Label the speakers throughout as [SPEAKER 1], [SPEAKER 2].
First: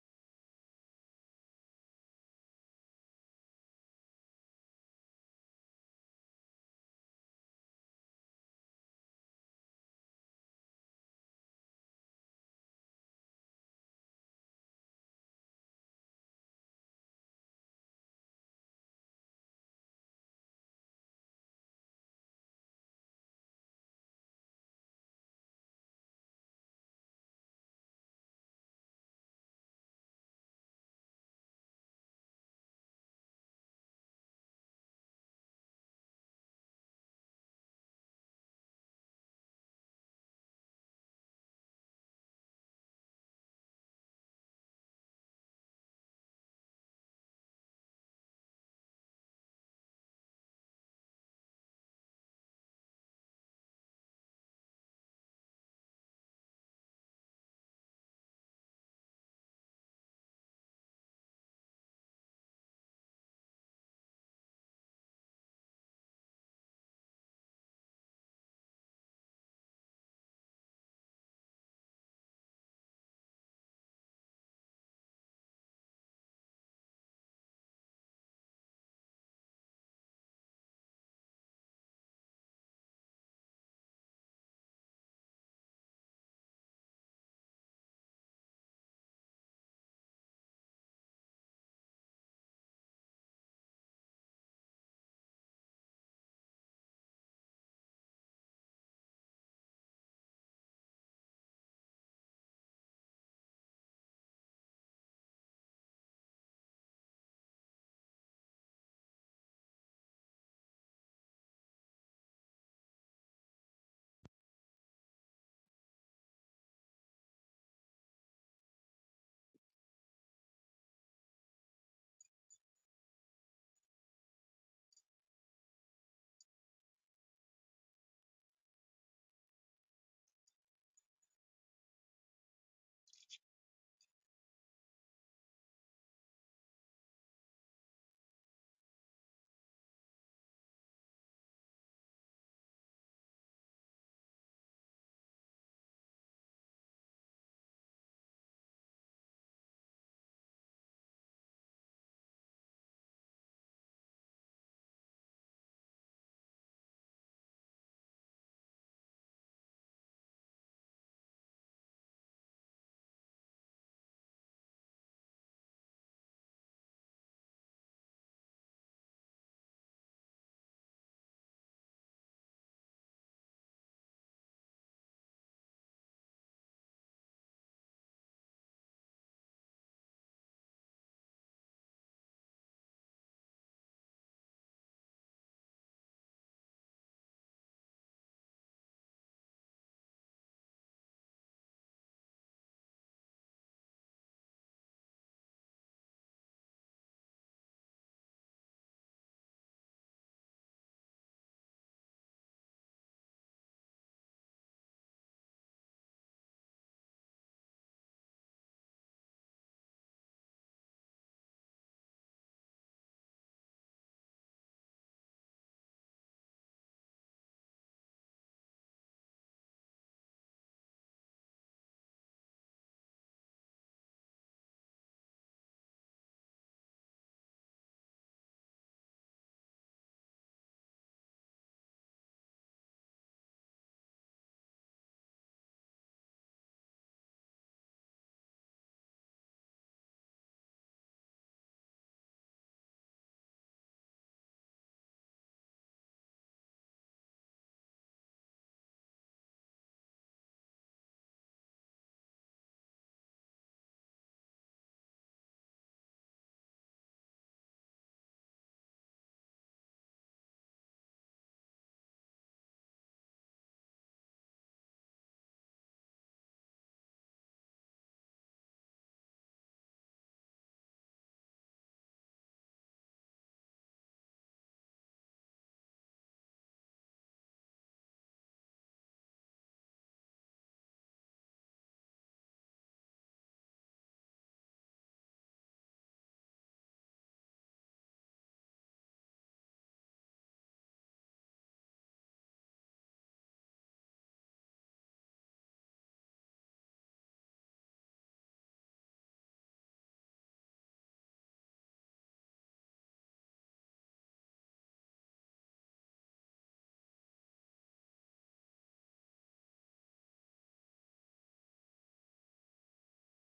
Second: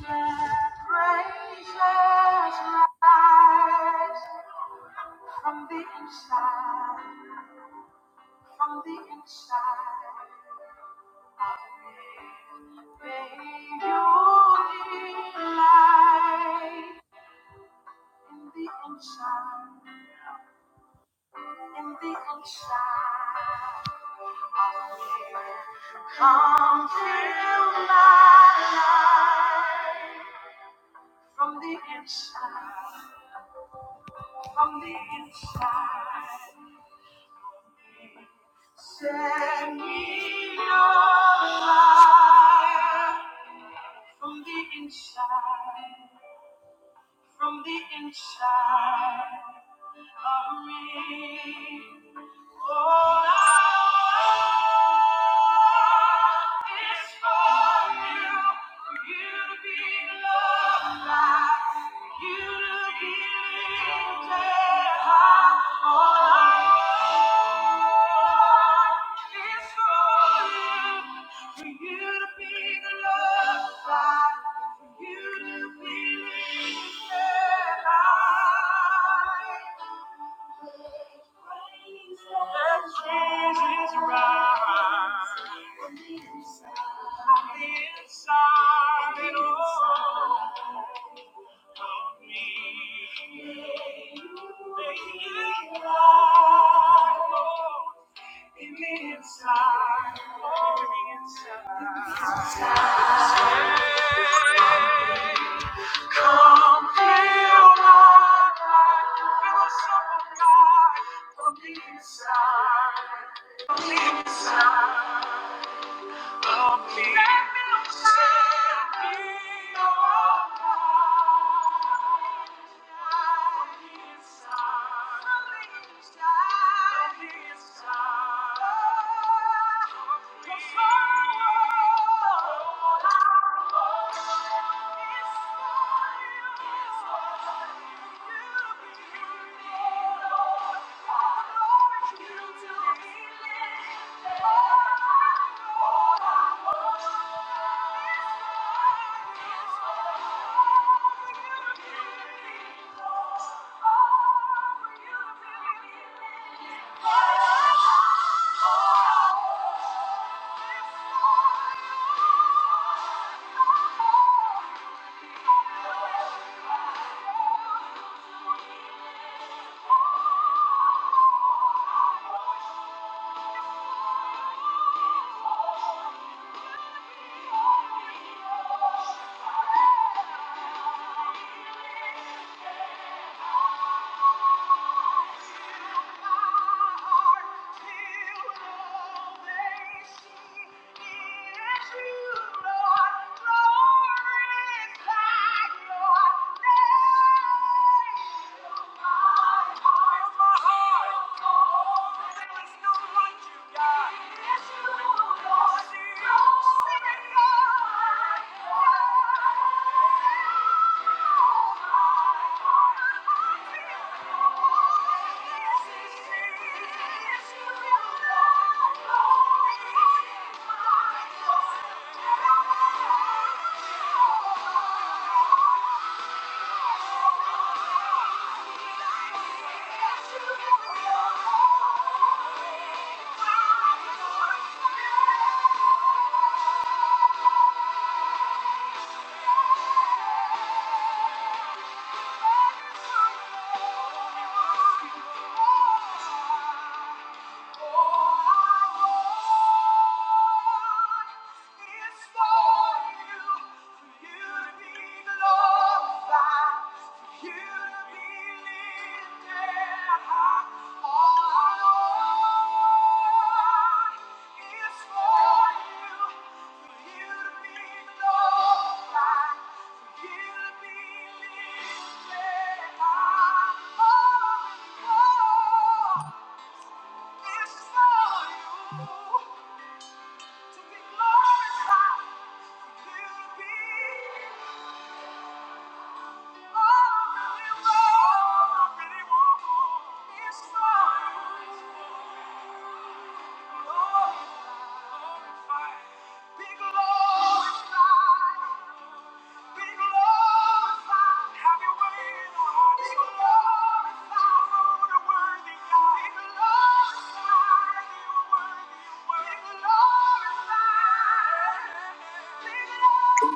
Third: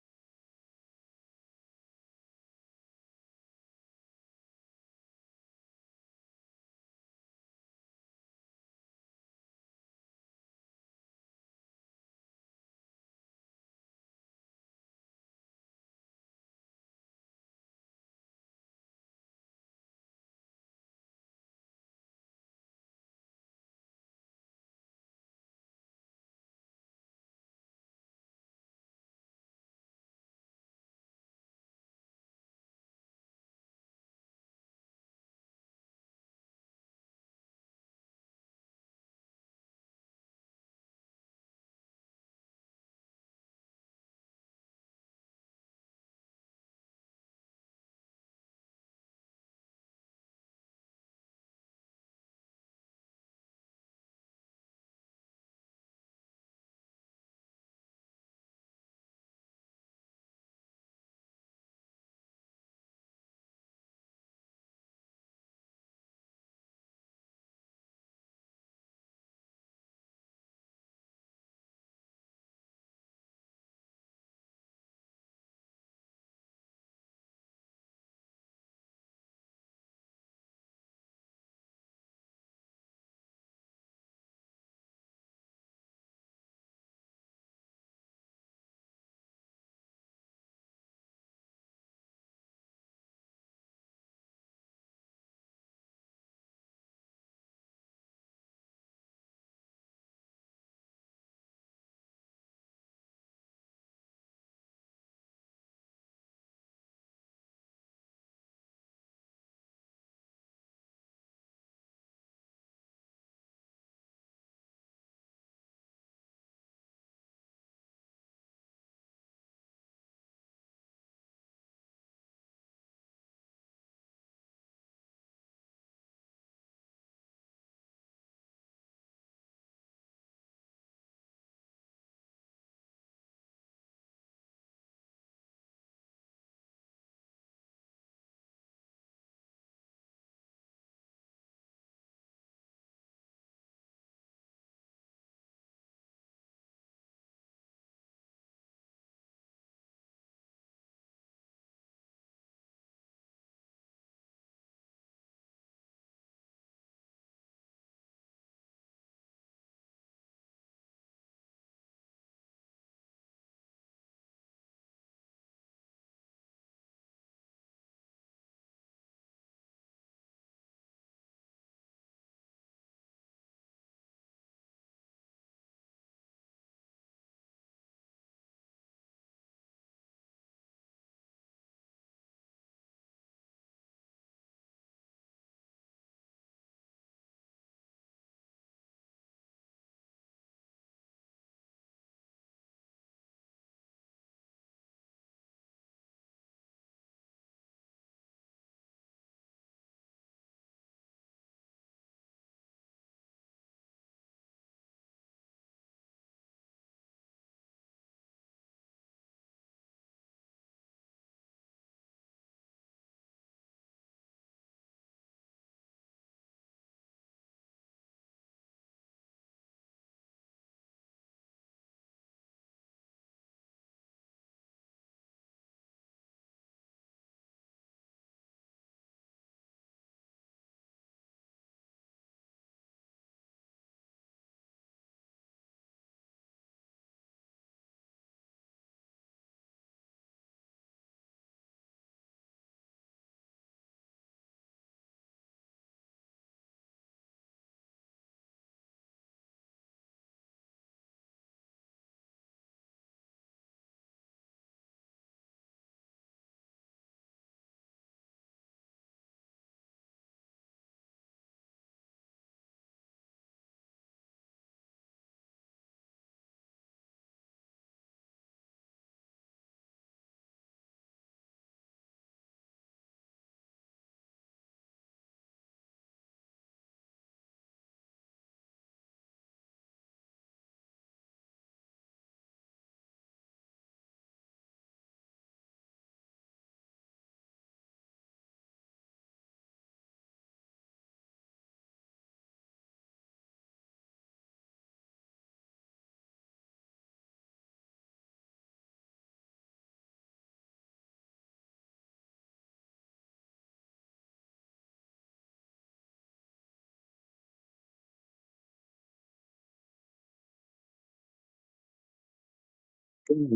[SPEAKER 1] From the inside, from the inside of me, may you delight in the inside, in the inside of me. Come fill my life from the inside, from the inside. Send me your light from the inside, from the inside of me for You to be lifted high. That Jesus rides on the inside of me. May He ride on the inside, on the inside. Inside. Thank you. Thank you. Thank you. Thank you. Yeah you to be glorified, for you to be.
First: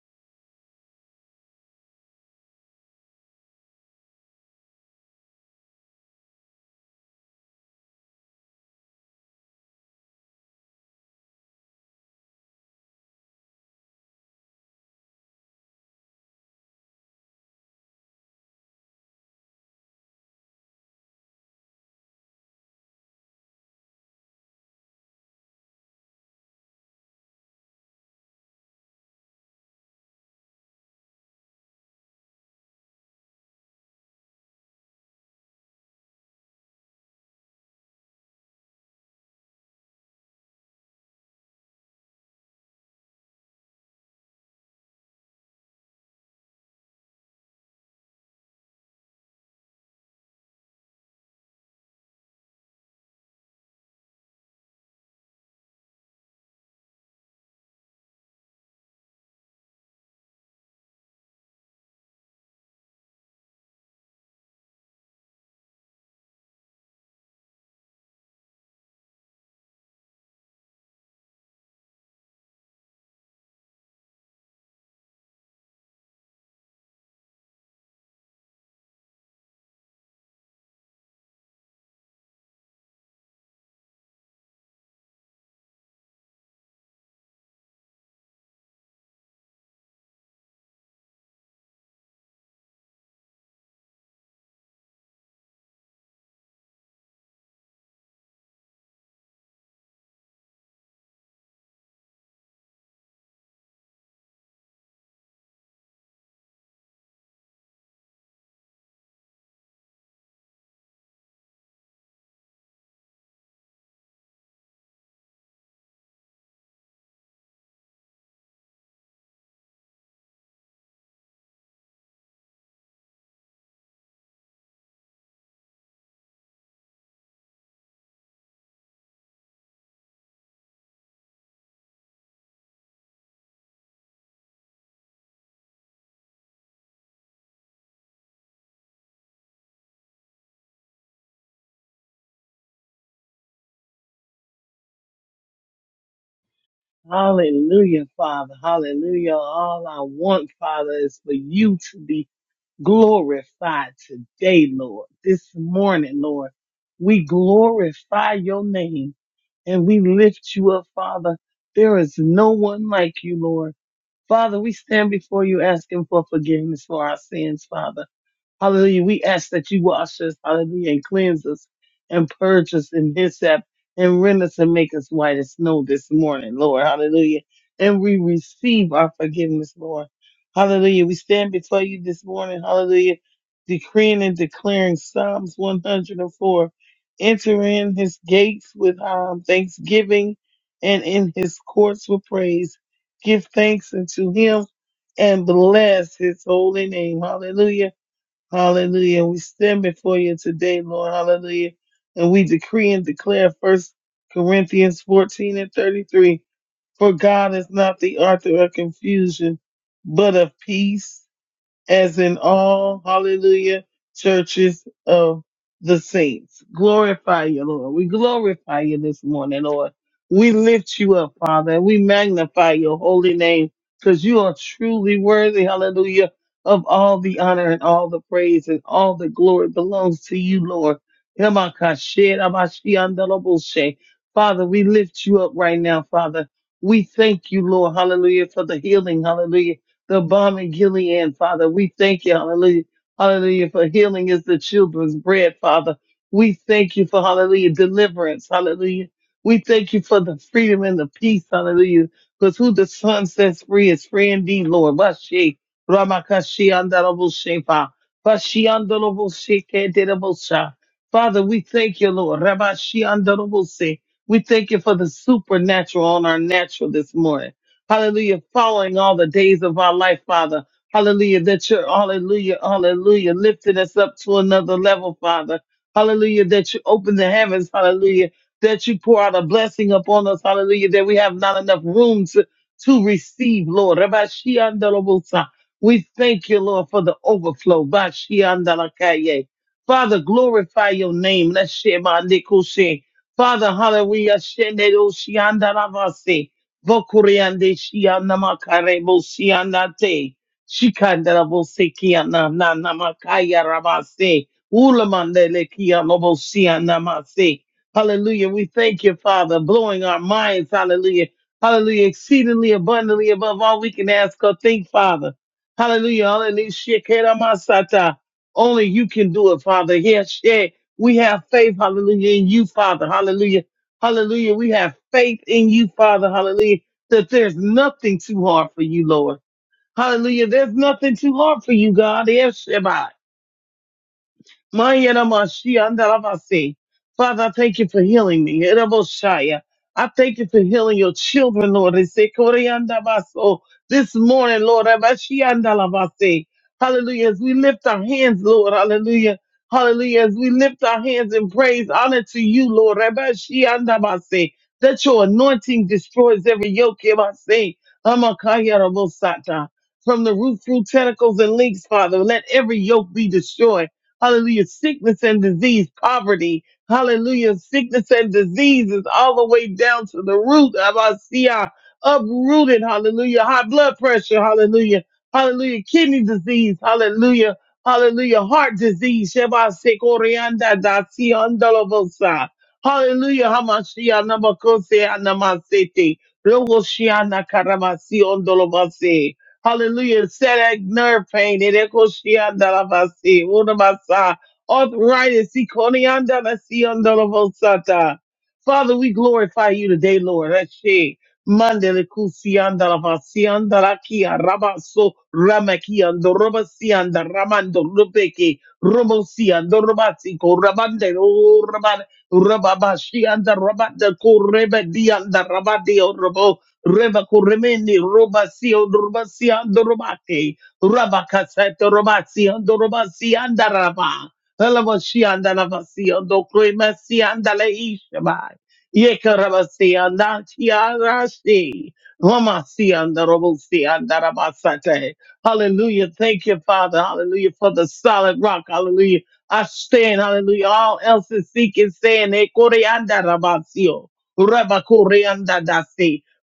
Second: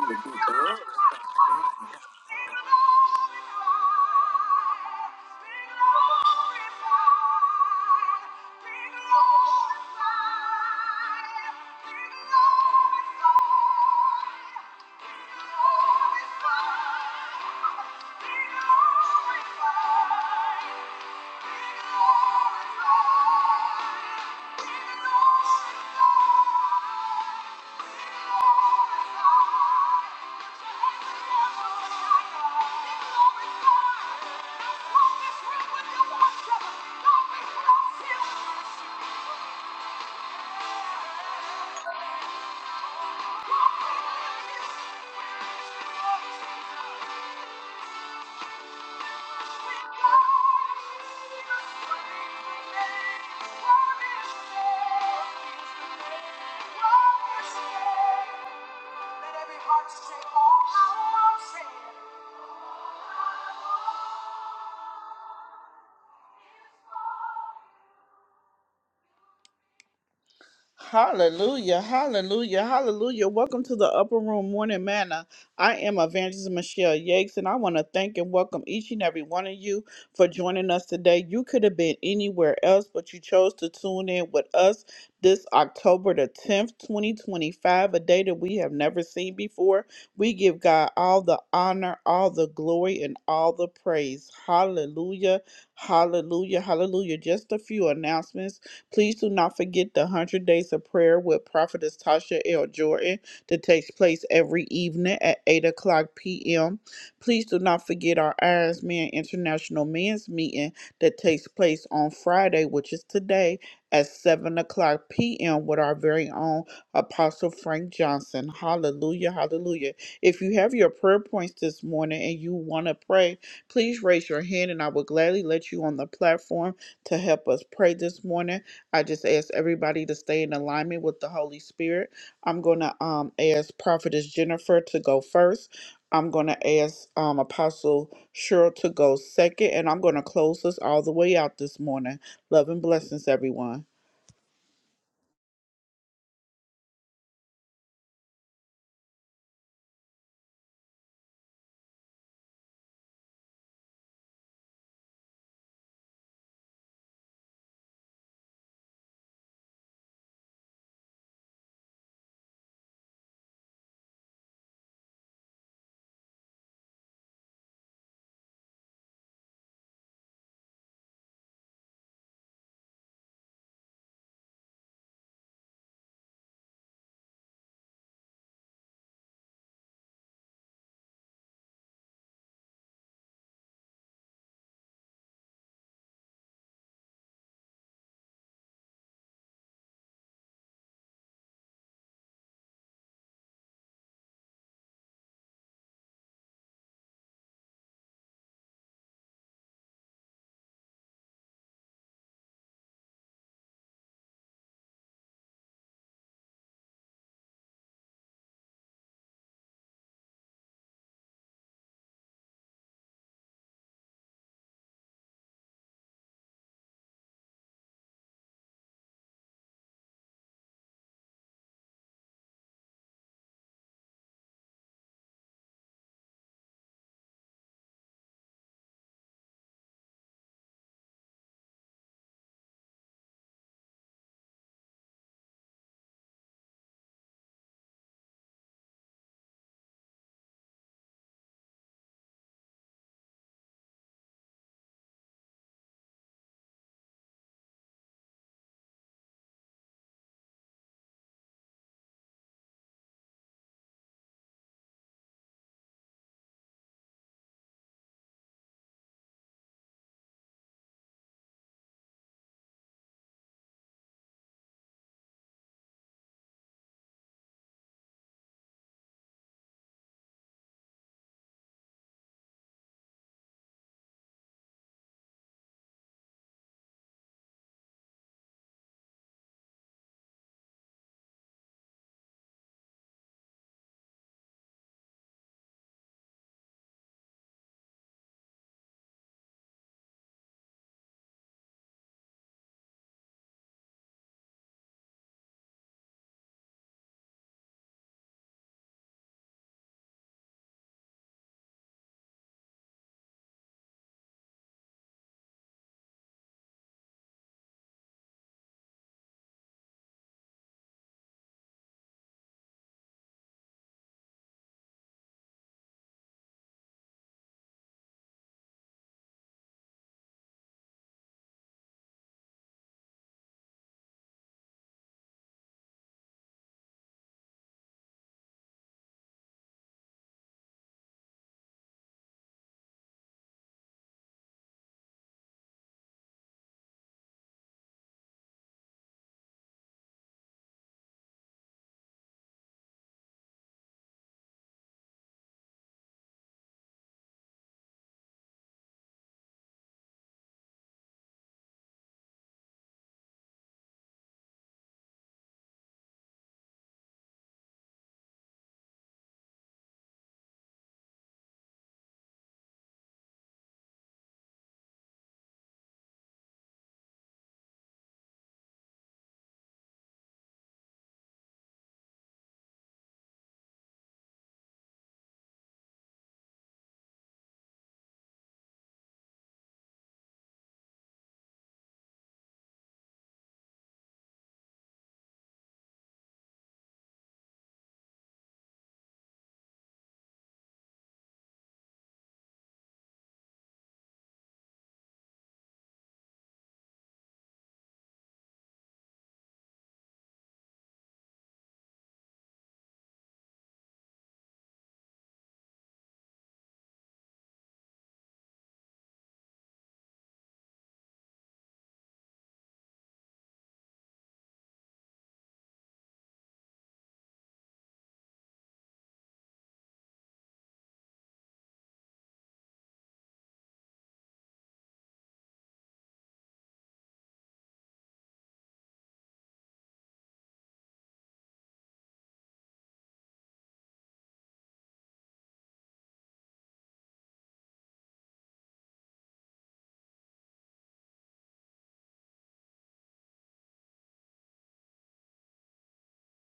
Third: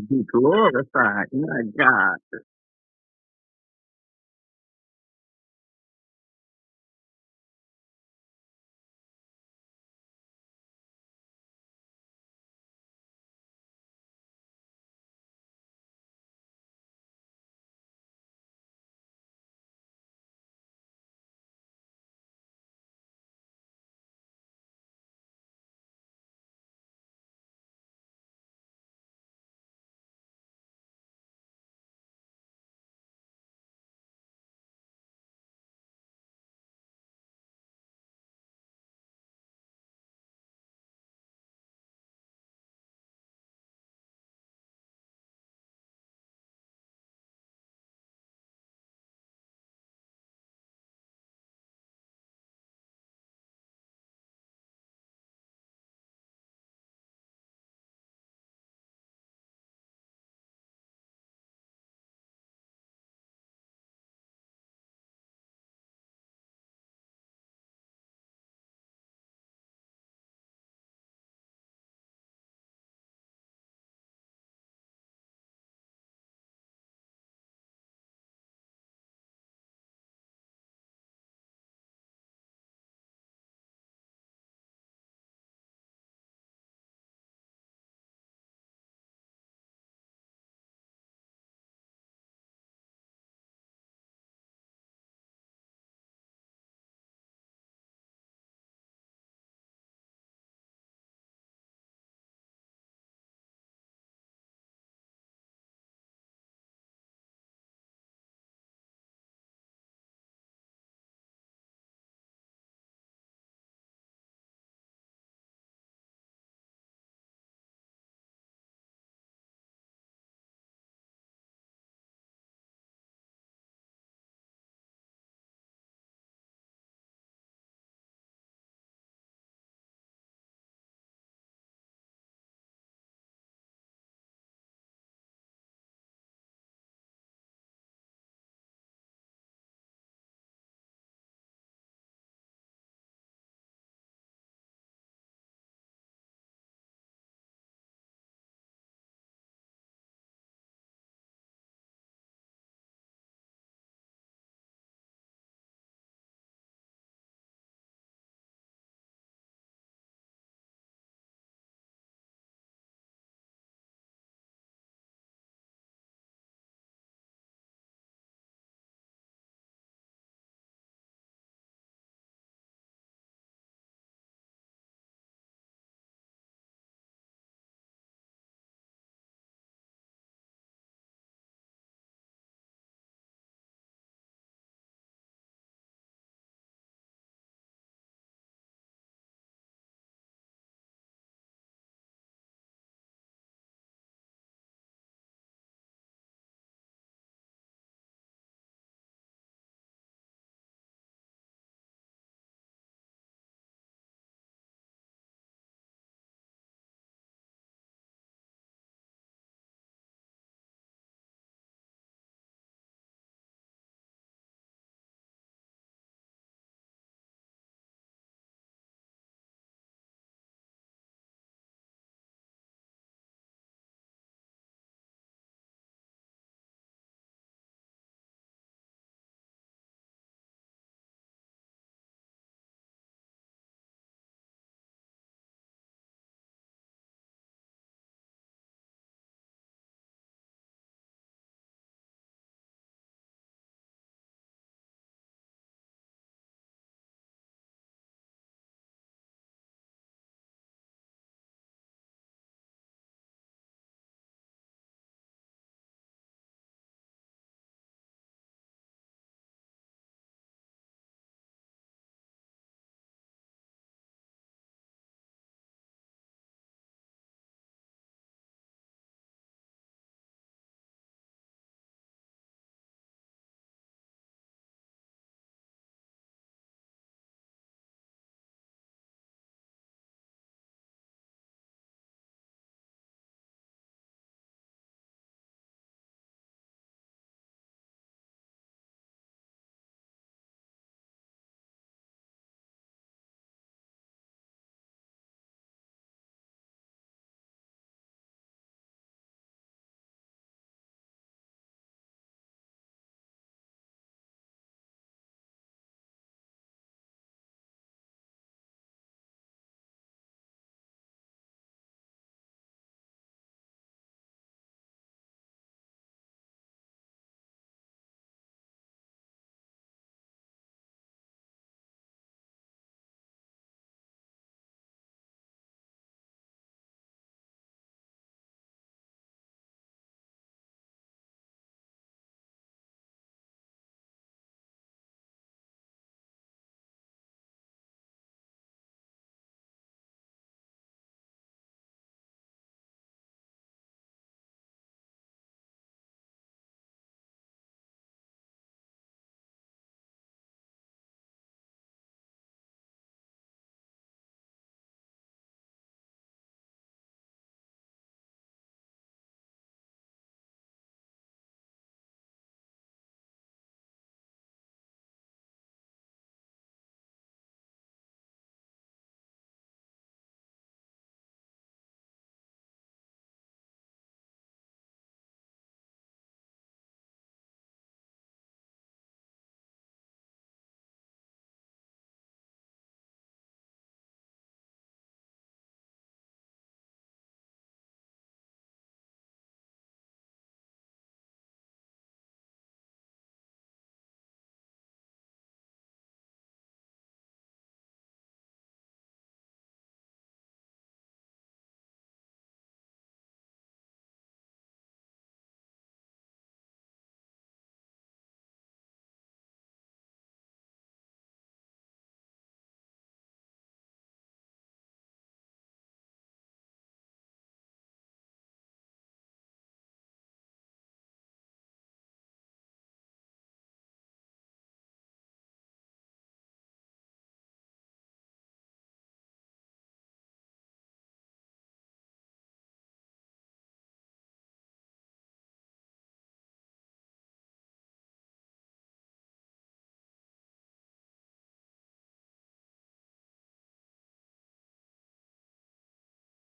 [SPEAKER 2] be glorified. My
[SPEAKER 1] Thank you.
[SPEAKER 2] God.
[SPEAKER 1] Be glorified. We'll Be Thank you. Let every heart say, all I want, say Hallelujah, hallelujah, hallelujah. Welcome to the Upper Room Morning Manna. I am Evangelist Michelle Yakes, and I want to thank and welcome each and every one of you for joining us today. You could have been anywhere else, but you chose to tune in with us this October the 10th, 2025, a day that we have never seen before. We give God all the honor, all the glory, and all the praise. Hallelujah, hallelujah, hallelujah. Just a few announcements. Please do not forget the 100 Days of Prayer with Prophetess Tasha L. Jordan that takes place every evening at 8 o'clock p.m. Please do not forget our Irons Man International Men's Meeting that takes place on Friday, which is today, at 7 o'clock p.m. with our very own Apostle Frank Johnson. Hallelujah, hallelujah. If you have your prayer points this morning and you want to pray, please raise your hand and I will gladly let you on the platform to help us pray this morning. I just ask everybody to stay in alignment with the Holy Spirit. I'm going to um, ask Prophetess Jennifer to go first. I'm going to ask um, Apostle Cheryl to go second. And I'm going to close us all the way out this morning. Love and blessings, everyone.
[SPEAKER 3] Hallelujah, Father. Hallelujah. All I want, Father, is for you to be glorified today, Lord. This morning, Lord, we glorify your name and we lift you up, Father. There is no one like you, Lord. Father, we stand before you asking for forgiveness for our sins, Father. Hallelujah. We ask that you wash us, hallelujah, and cleanse us and purge us and hyssop and rend us and make us white as snow this morning, Lord. Hallelujah. And we receive our forgiveness, Lord. Hallelujah. We stand before you this morning, hallelujah, decreeing and declaring Psalms 104. Enter in his gates with um, thanksgiving and in his courts with praise. Give thanks unto him and bless his holy name. Hallelujah Hallelujah. We stand before you today, Lord. Hallelujah. And we decree and declare First Corinthians 14 and 33. For God is not the author of confusion, but of peace as in all, hallelujah, churches of the saints. Glorify you, Lord. We glorify you this morning, Lord. We lift you up, Father. We magnify your holy name because you are truly worthy, hallelujah, of all the honor and all the praise and all the glory belongs to you, Lord. Father, we lift you up right now, Father. We thank you, Lord, hallelujah, for the healing, hallelujah the bomb in Gilead, Father. We thank you, hallelujah. Hallelujah, for healing is the children's bread, Father. We thank you for, hallelujah, deliverance, hallelujah. We thank you for the freedom and the peace, hallelujah. Because who the Son sets free is free indeed, Lord. Bashi, Ramakashi, Andarabushepa, Bashi, Andarabushe, Kedirabusha. Father, we thank you, Lord. Rabashi, Andarabuse. We thank you for the supernatural on our natural this morning. Hallelujah. Following all the days of our life, Father. Hallelujah. That you're, hallelujah, hallelujah, lifting us up to another level, Father. Hallelujah. That you open the heavens, hallelujah. That you pour out a blessing upon us, hallelujah. That we have not enough room to, to receive, Lord. Rabbi Shiandalabosa. We thank you, Lord, for the overflow. Ba Shiandalakaye. Father, glorify your name. Let's share my Father, hallelujah. Shenero Shiandalavase. Vokuriande shiana makare bosiana te. Shikandara bosekiana na namakaya rabase. Ulamandele kiano bosiana mase. Hallelujah. We thank you, Father, blowing our minds. Hallelujah. Hallelujah. Exceedingly abundantly above all we can ask or think, Father. Hallelujah. Hallelujah. Shekera masata. Only you can do it, Father. Yes, yeah. We have faith, hallelujah, in you, Father. Hallelujah. Hallelujah. We have faith in you, Father. Hallelujah. That there's nothing too hard for you, Lord. Hallelujah. There's nothing too hard for you, God. Yes, Shabbat. Mayana Mashia and Rabasi. Father, I thank you for healing me. Eremoshaya. I thank you for healing your children, Lord. They say, "Koreanda baso." This morning, Lord, Rabashia and Rabasi. hallelujah. As we lift our hands, Lord, hallelujah. Hallelujah. As we lift our hands in praise, honor to you, Lord. Rabashia and That your anointing destroys every yoke. Yabasi. Amakaya Rabosata. From the root, through tentacles and links, Father, let every yoke be destroyed. Hallelujah. Sickness and disease, poverty. Hallelujah. Sickness and disease is all the way down to the root of our CI. Uprooted. Hallelujah. High blood pressure. Hallelujah. Hallelujah. Kidney disease. Hallelujah. Hallelujah. Heart disease. Sheba sekorianda da si andalovosa. Hallelujah. Hamashia namakose anamasete. Rogo shiana karamasi ondolovase. Hallelujah. Setac nerve pain. Erekoshiandalabasi. Unamasa. Arthritis. Ikoniandalasiyondalavosata. Father, we glorify you today, Lord. Ashe. Mandelekusiandalavasiandalakia. Rabaso. Ramakiando. Robasianda. Ramando. Rubeke. Romosiando. Robasiko. Rabande. Raban. Rababashianda. Rabanda. Korebedianda. Rabadio. Reba Kuremeni, Roba Sio, Roba Siando Robake, Raba Caseta, Roba Siando, Roba Sianda Raba, and Sianda Raba and Crema Sianda Le and Yeka Raba Sianda, Tiara Si, Roma Sianda, Robo Sianda Raba Sate. Hallelujah. Thank you, Father. Hallelujah. For the solid rock. Hallelujah. I stand. Hallelujah. All else is seeking, saying, Ekoreanda Rabasio. Rabakurianda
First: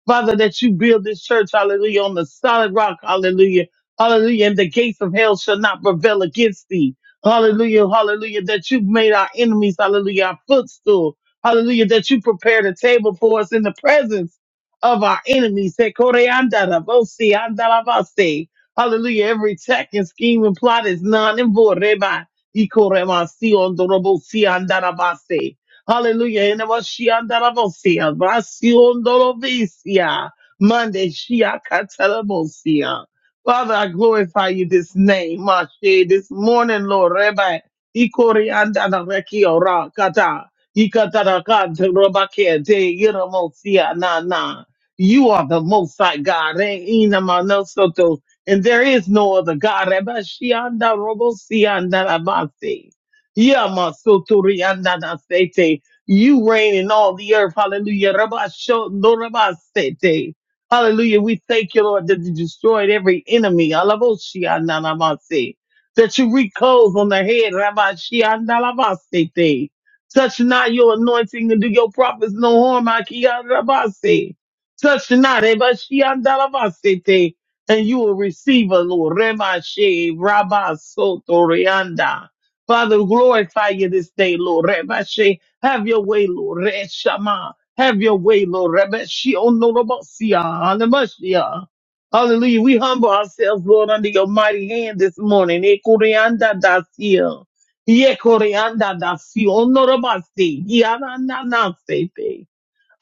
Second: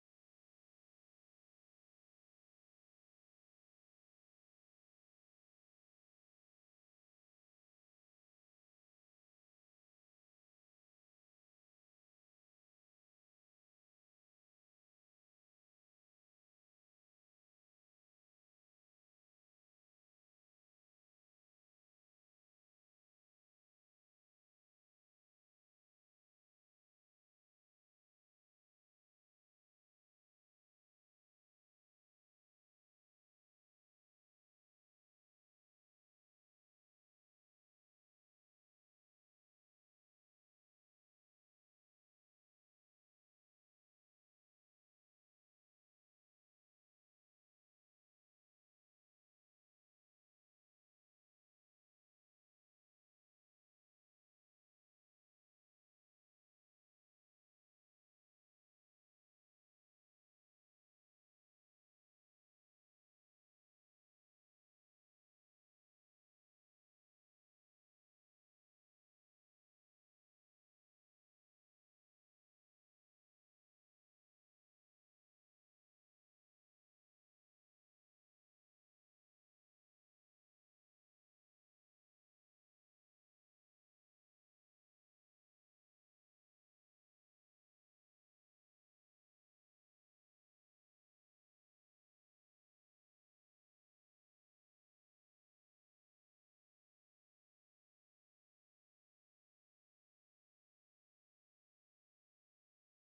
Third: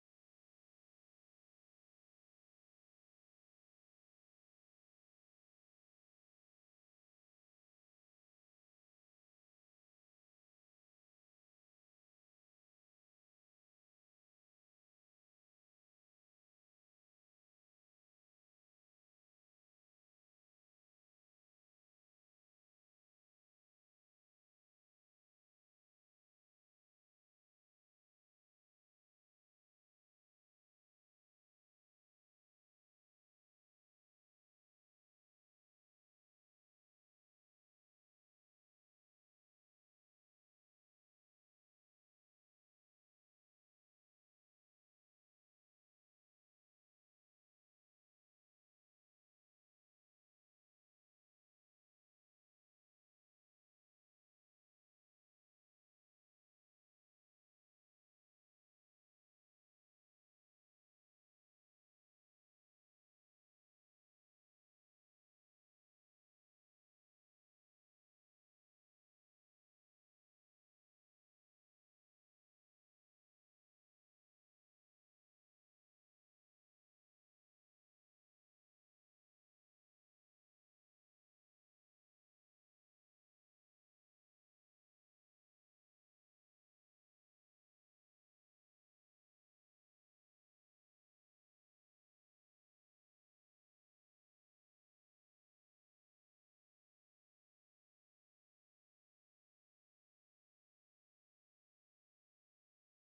[SPEAKER 3] Father, that you build this church, hallelujah, on the solid rock, hallelujah, hallelujah, and the gates of hell shall not prevail against thee. Hallelujah, hallelujah, that you've made our enemies, hallelujah, our footstool. Hallelujah, that you prepared a table for us in the presence of our enemies. Say, "Koreandara, vosi, andaravase." Hallelujah, every tech and scheme and plot is none and void. Reba, ikoremasi, ondorobosi, andaravase. Hallelujah. And it was she under the Mosia. Brasiondorovicia. Monday, Shia Catalamosia. Father, I glorify you this name, Mashe, this morning, Lord, Rabbi. Ikori andana reki ora kata. Ikatara kante robake te iramosia na na. You are the most high God. eh, ina manosoto. And there is no other God. Rabbi Shianda Robosia Narabasi. Yamasoturi Andanasete. You reign in all the earth. Hallelujah. Rabasho- Norabasete. Hallelujah. We thank you, Lord, that you destroyed every enemy. Alaboshi Andanamase. That you reclose on the head. Rabashi Andalabasete. Touch not your anointing and do your prophets no harm. Akiya Rabase. Touch not. Ebashi Andalabasete. And you will receive a Lord. Remashe Rabasotorianda. Father, glorify you this day, Lord. Rebashe, have your way, Lord. Reshama, have your way, Lord. Rebashi, onorabosia, Hallelujah. Hallelujah. We humble ourselves, Lord, under your mighty hand this morning. Ekoreanda dasia. Yekoreanda dasi. Onorabasi. Yanananasete.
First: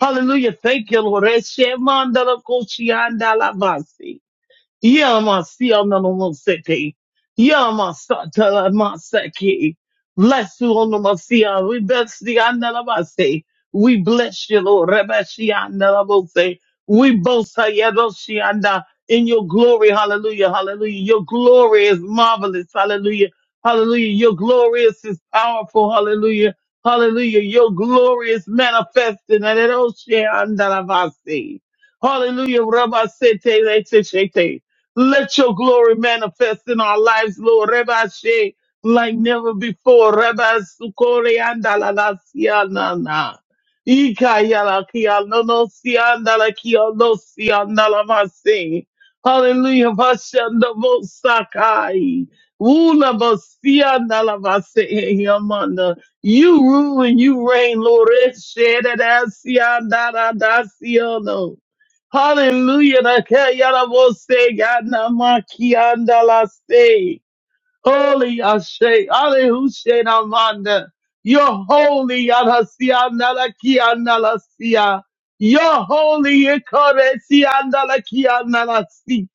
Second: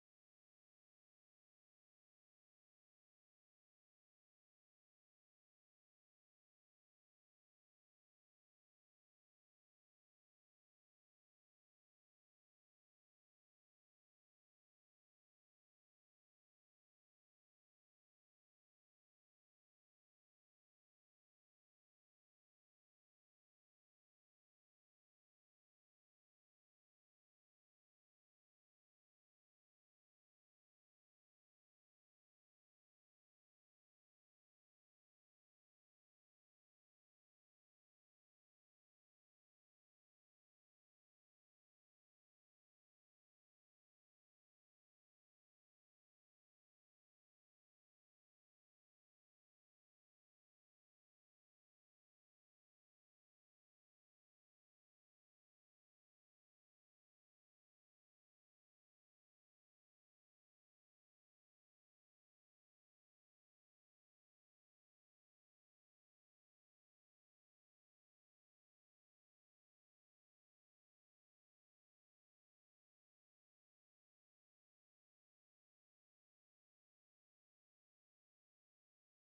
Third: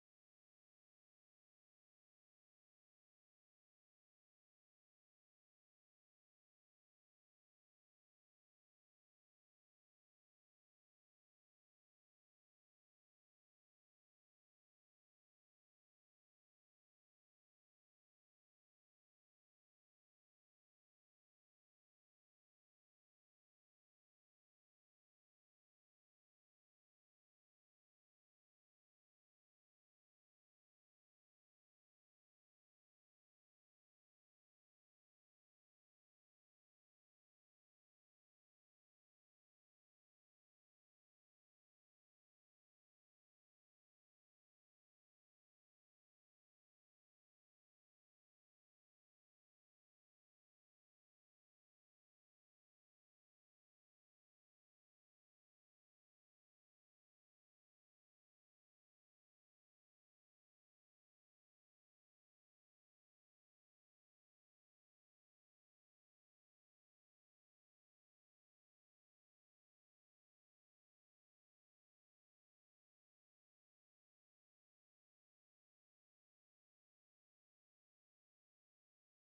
[SPEAKER 3] Hallelujah. Thank you, Lord. Reshemanda la koshianda la basi. Yamasiya Nanomoseki. Yamasatala Maseki. Bless you, Onomasiya. We bless the Analabase. We bless you, Lord. Rebeshiya Analabose. We boast Hayadoshianda in your glory. Hallelujah. Hallelujah. Your glory is marvelous. Hallelujah. Hallelujah. Your glory is is powerful. Hallelujah. Hallelujah. Your glory is manifested. Hallelujah. Hallelujah. Rabba sete let your glory manifest in our lives, Lord. Rabbi Shea, like never before. Rabbi Sukore andala siana na. Ika yala kia no no sianda la kia no sianda la masi. Hallelujah. Vashanda mo sakai. Ula mo la masi yamanda. You rule and you reign, Lord. Shada da sianda da da siano. Hallelujah. na ke ya na bo se ya na ma ki anda la se. Holy Ashe. Hallelujah. na manda. You're holy. ya na si anda la ki anda la si ya. You're holy. You're holy.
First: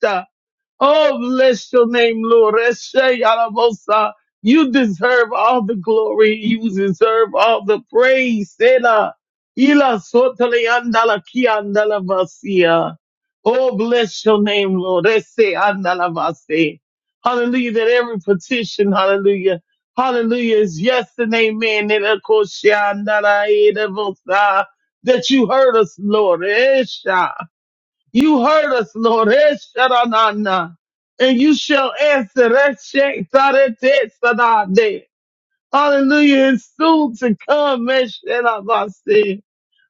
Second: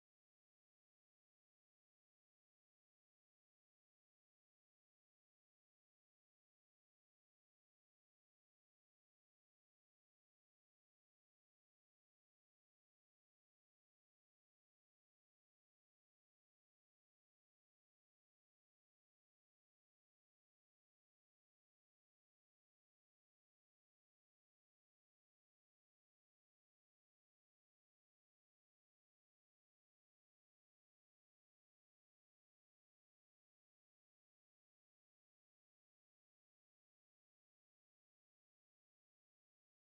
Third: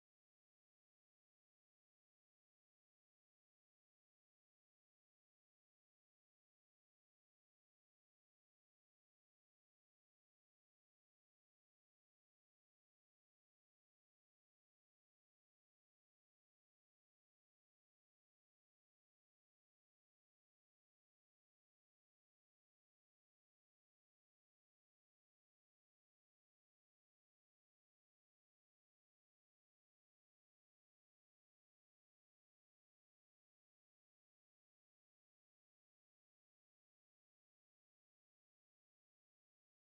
[SPEAKER 3] Oh, bless your name, Lord. Eshe yarabosa. You deserve all the glory. You deserve all the praise. Ela, ila sotele andala ki andala basia. Oh, bless your name, Lord. Eshe andala basi. Hallelujah. That every petition, hallelujah. Hallelujah is yes and amen. And of course, she andala eda bosa. That you heard us, Lord. Esha. You heard us, Lord. Eh, sharanana. And you shall answer. Eh, shek, tarete, sanade. Hallelujah. It's soon to come. Eh, shanabasi.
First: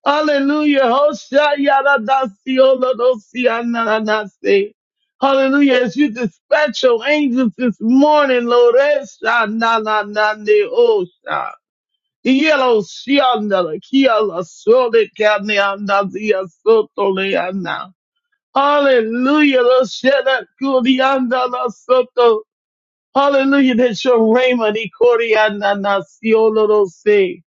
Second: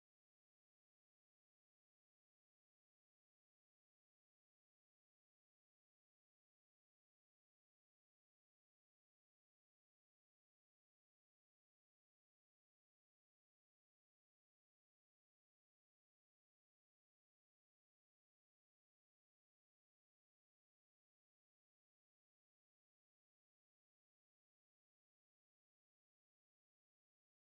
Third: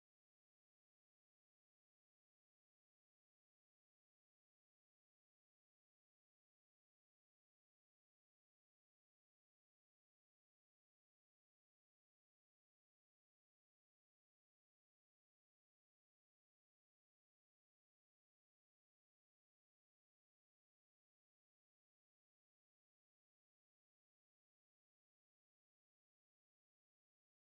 [SPEAKER 3] Hallelujah. Hoshayaradasi, olorosi, anananasi. Hallelujah. As you dispatch your angels this morning, Lord. Eh, shanananane, osha. Yellow, shiandala, kiala, sole, kane, anazia, sotole, Hallelujah. Lo shela kurianda la soto. Hallelujah. That's your rhema. Ni koreanda na siolo lo se.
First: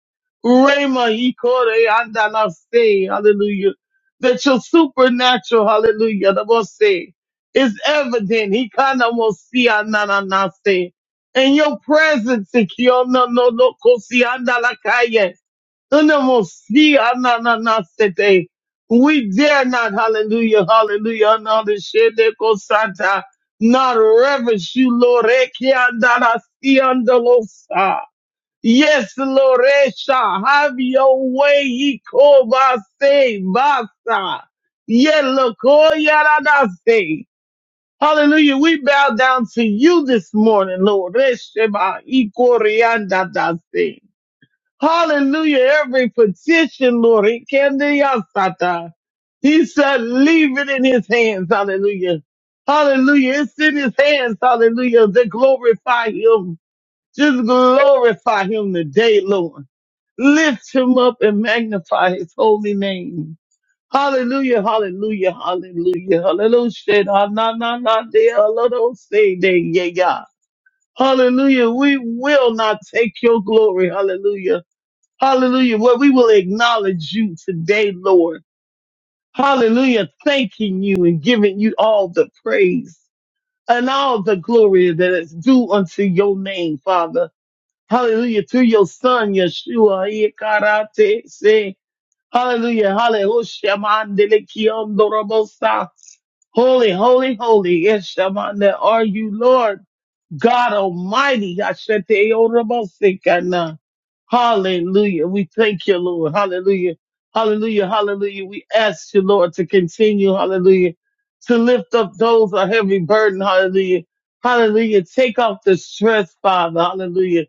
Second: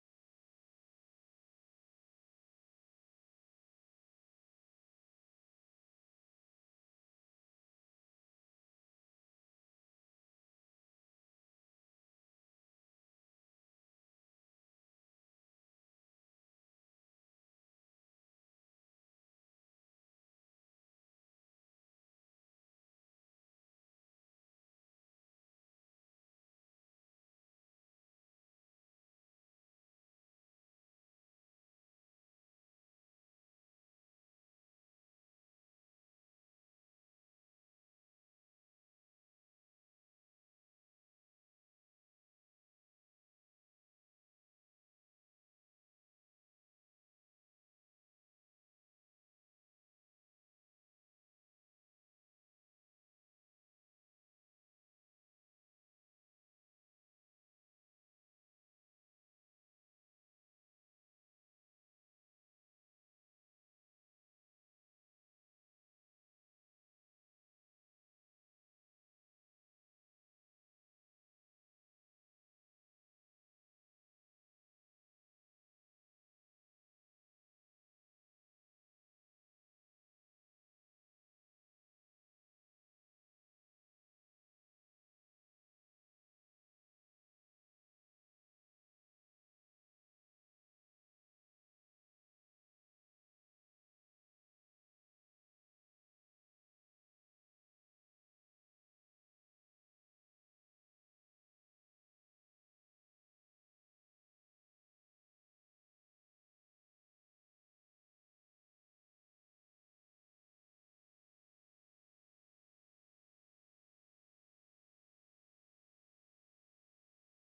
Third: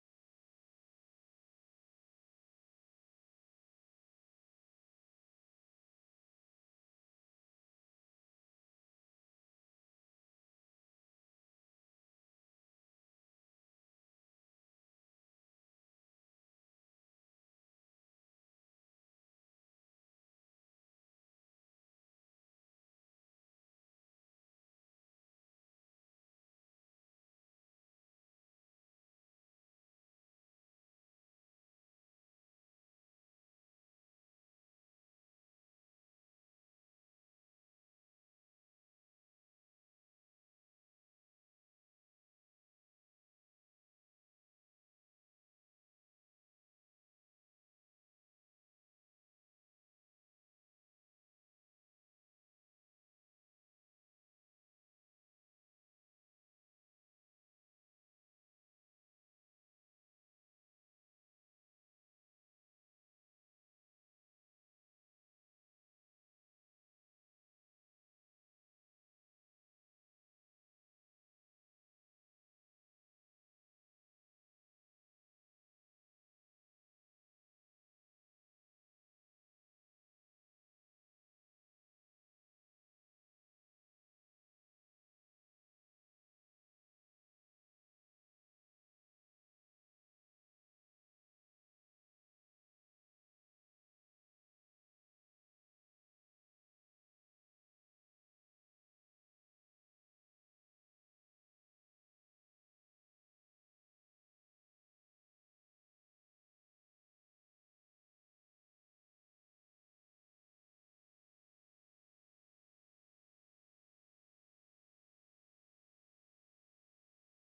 [SPEAKER 3] Rhema. Ni koreanda la se. Hallelujah. That your supernatural, hallelujah, the most say, is evident. He kind of will see ananase. And your presence, Ikiono no no no, kosianda la calle. Unamosi, anananasete. We dare not, hallelujah, hallelujah, anandashede kosata, not reverence you, Lord. Ekiandarasiandalosa. Yes, Lord, Esha, have your way, Ikobase, Basa. Yelokoyaradase. Hallelujah. We bow down to you this morning, Lord. Esheba, Ikoriandadase. Hallelujah. Every petition, Lord. He can do your sata. He said, leave it in his hands. Hallelujah. Hallelujah. It's in his hands. Hallelujah. They glorify him. Just glorify him today, Lord. Lift him up and magnify his holy name. Hallelujah. Hallelujah. Hallelujah. Hallelujah. Na, na, na, na, de, hallelujah. Say, de, yeah, yeah. Hallelujah. We will not take your glory. Hallelujah. Hallelujah. Well, we will acknowledge you today, Lord. Hallelujah. Thanking you and giving you all the praise and all the glory that is due unto your name, Father. Hallelujah. Through your son, Yeshua. Ikarate, say, Hallelujah. Hallelujah. Mandele kiondorobosa. Holy, holy, holy. Yes, Shamanda, are you Lord? God Almighty. Ashante Orobosikana. Hallelujah. We thank you, Lord. Hallelujah. Hallelujah. Hallelujah. We ask you, Lord, to continue. Hallelujah. To lift up those a heavy burden. Hallelujah. Hallelujah. Take off the stress, Father. Hallelujah.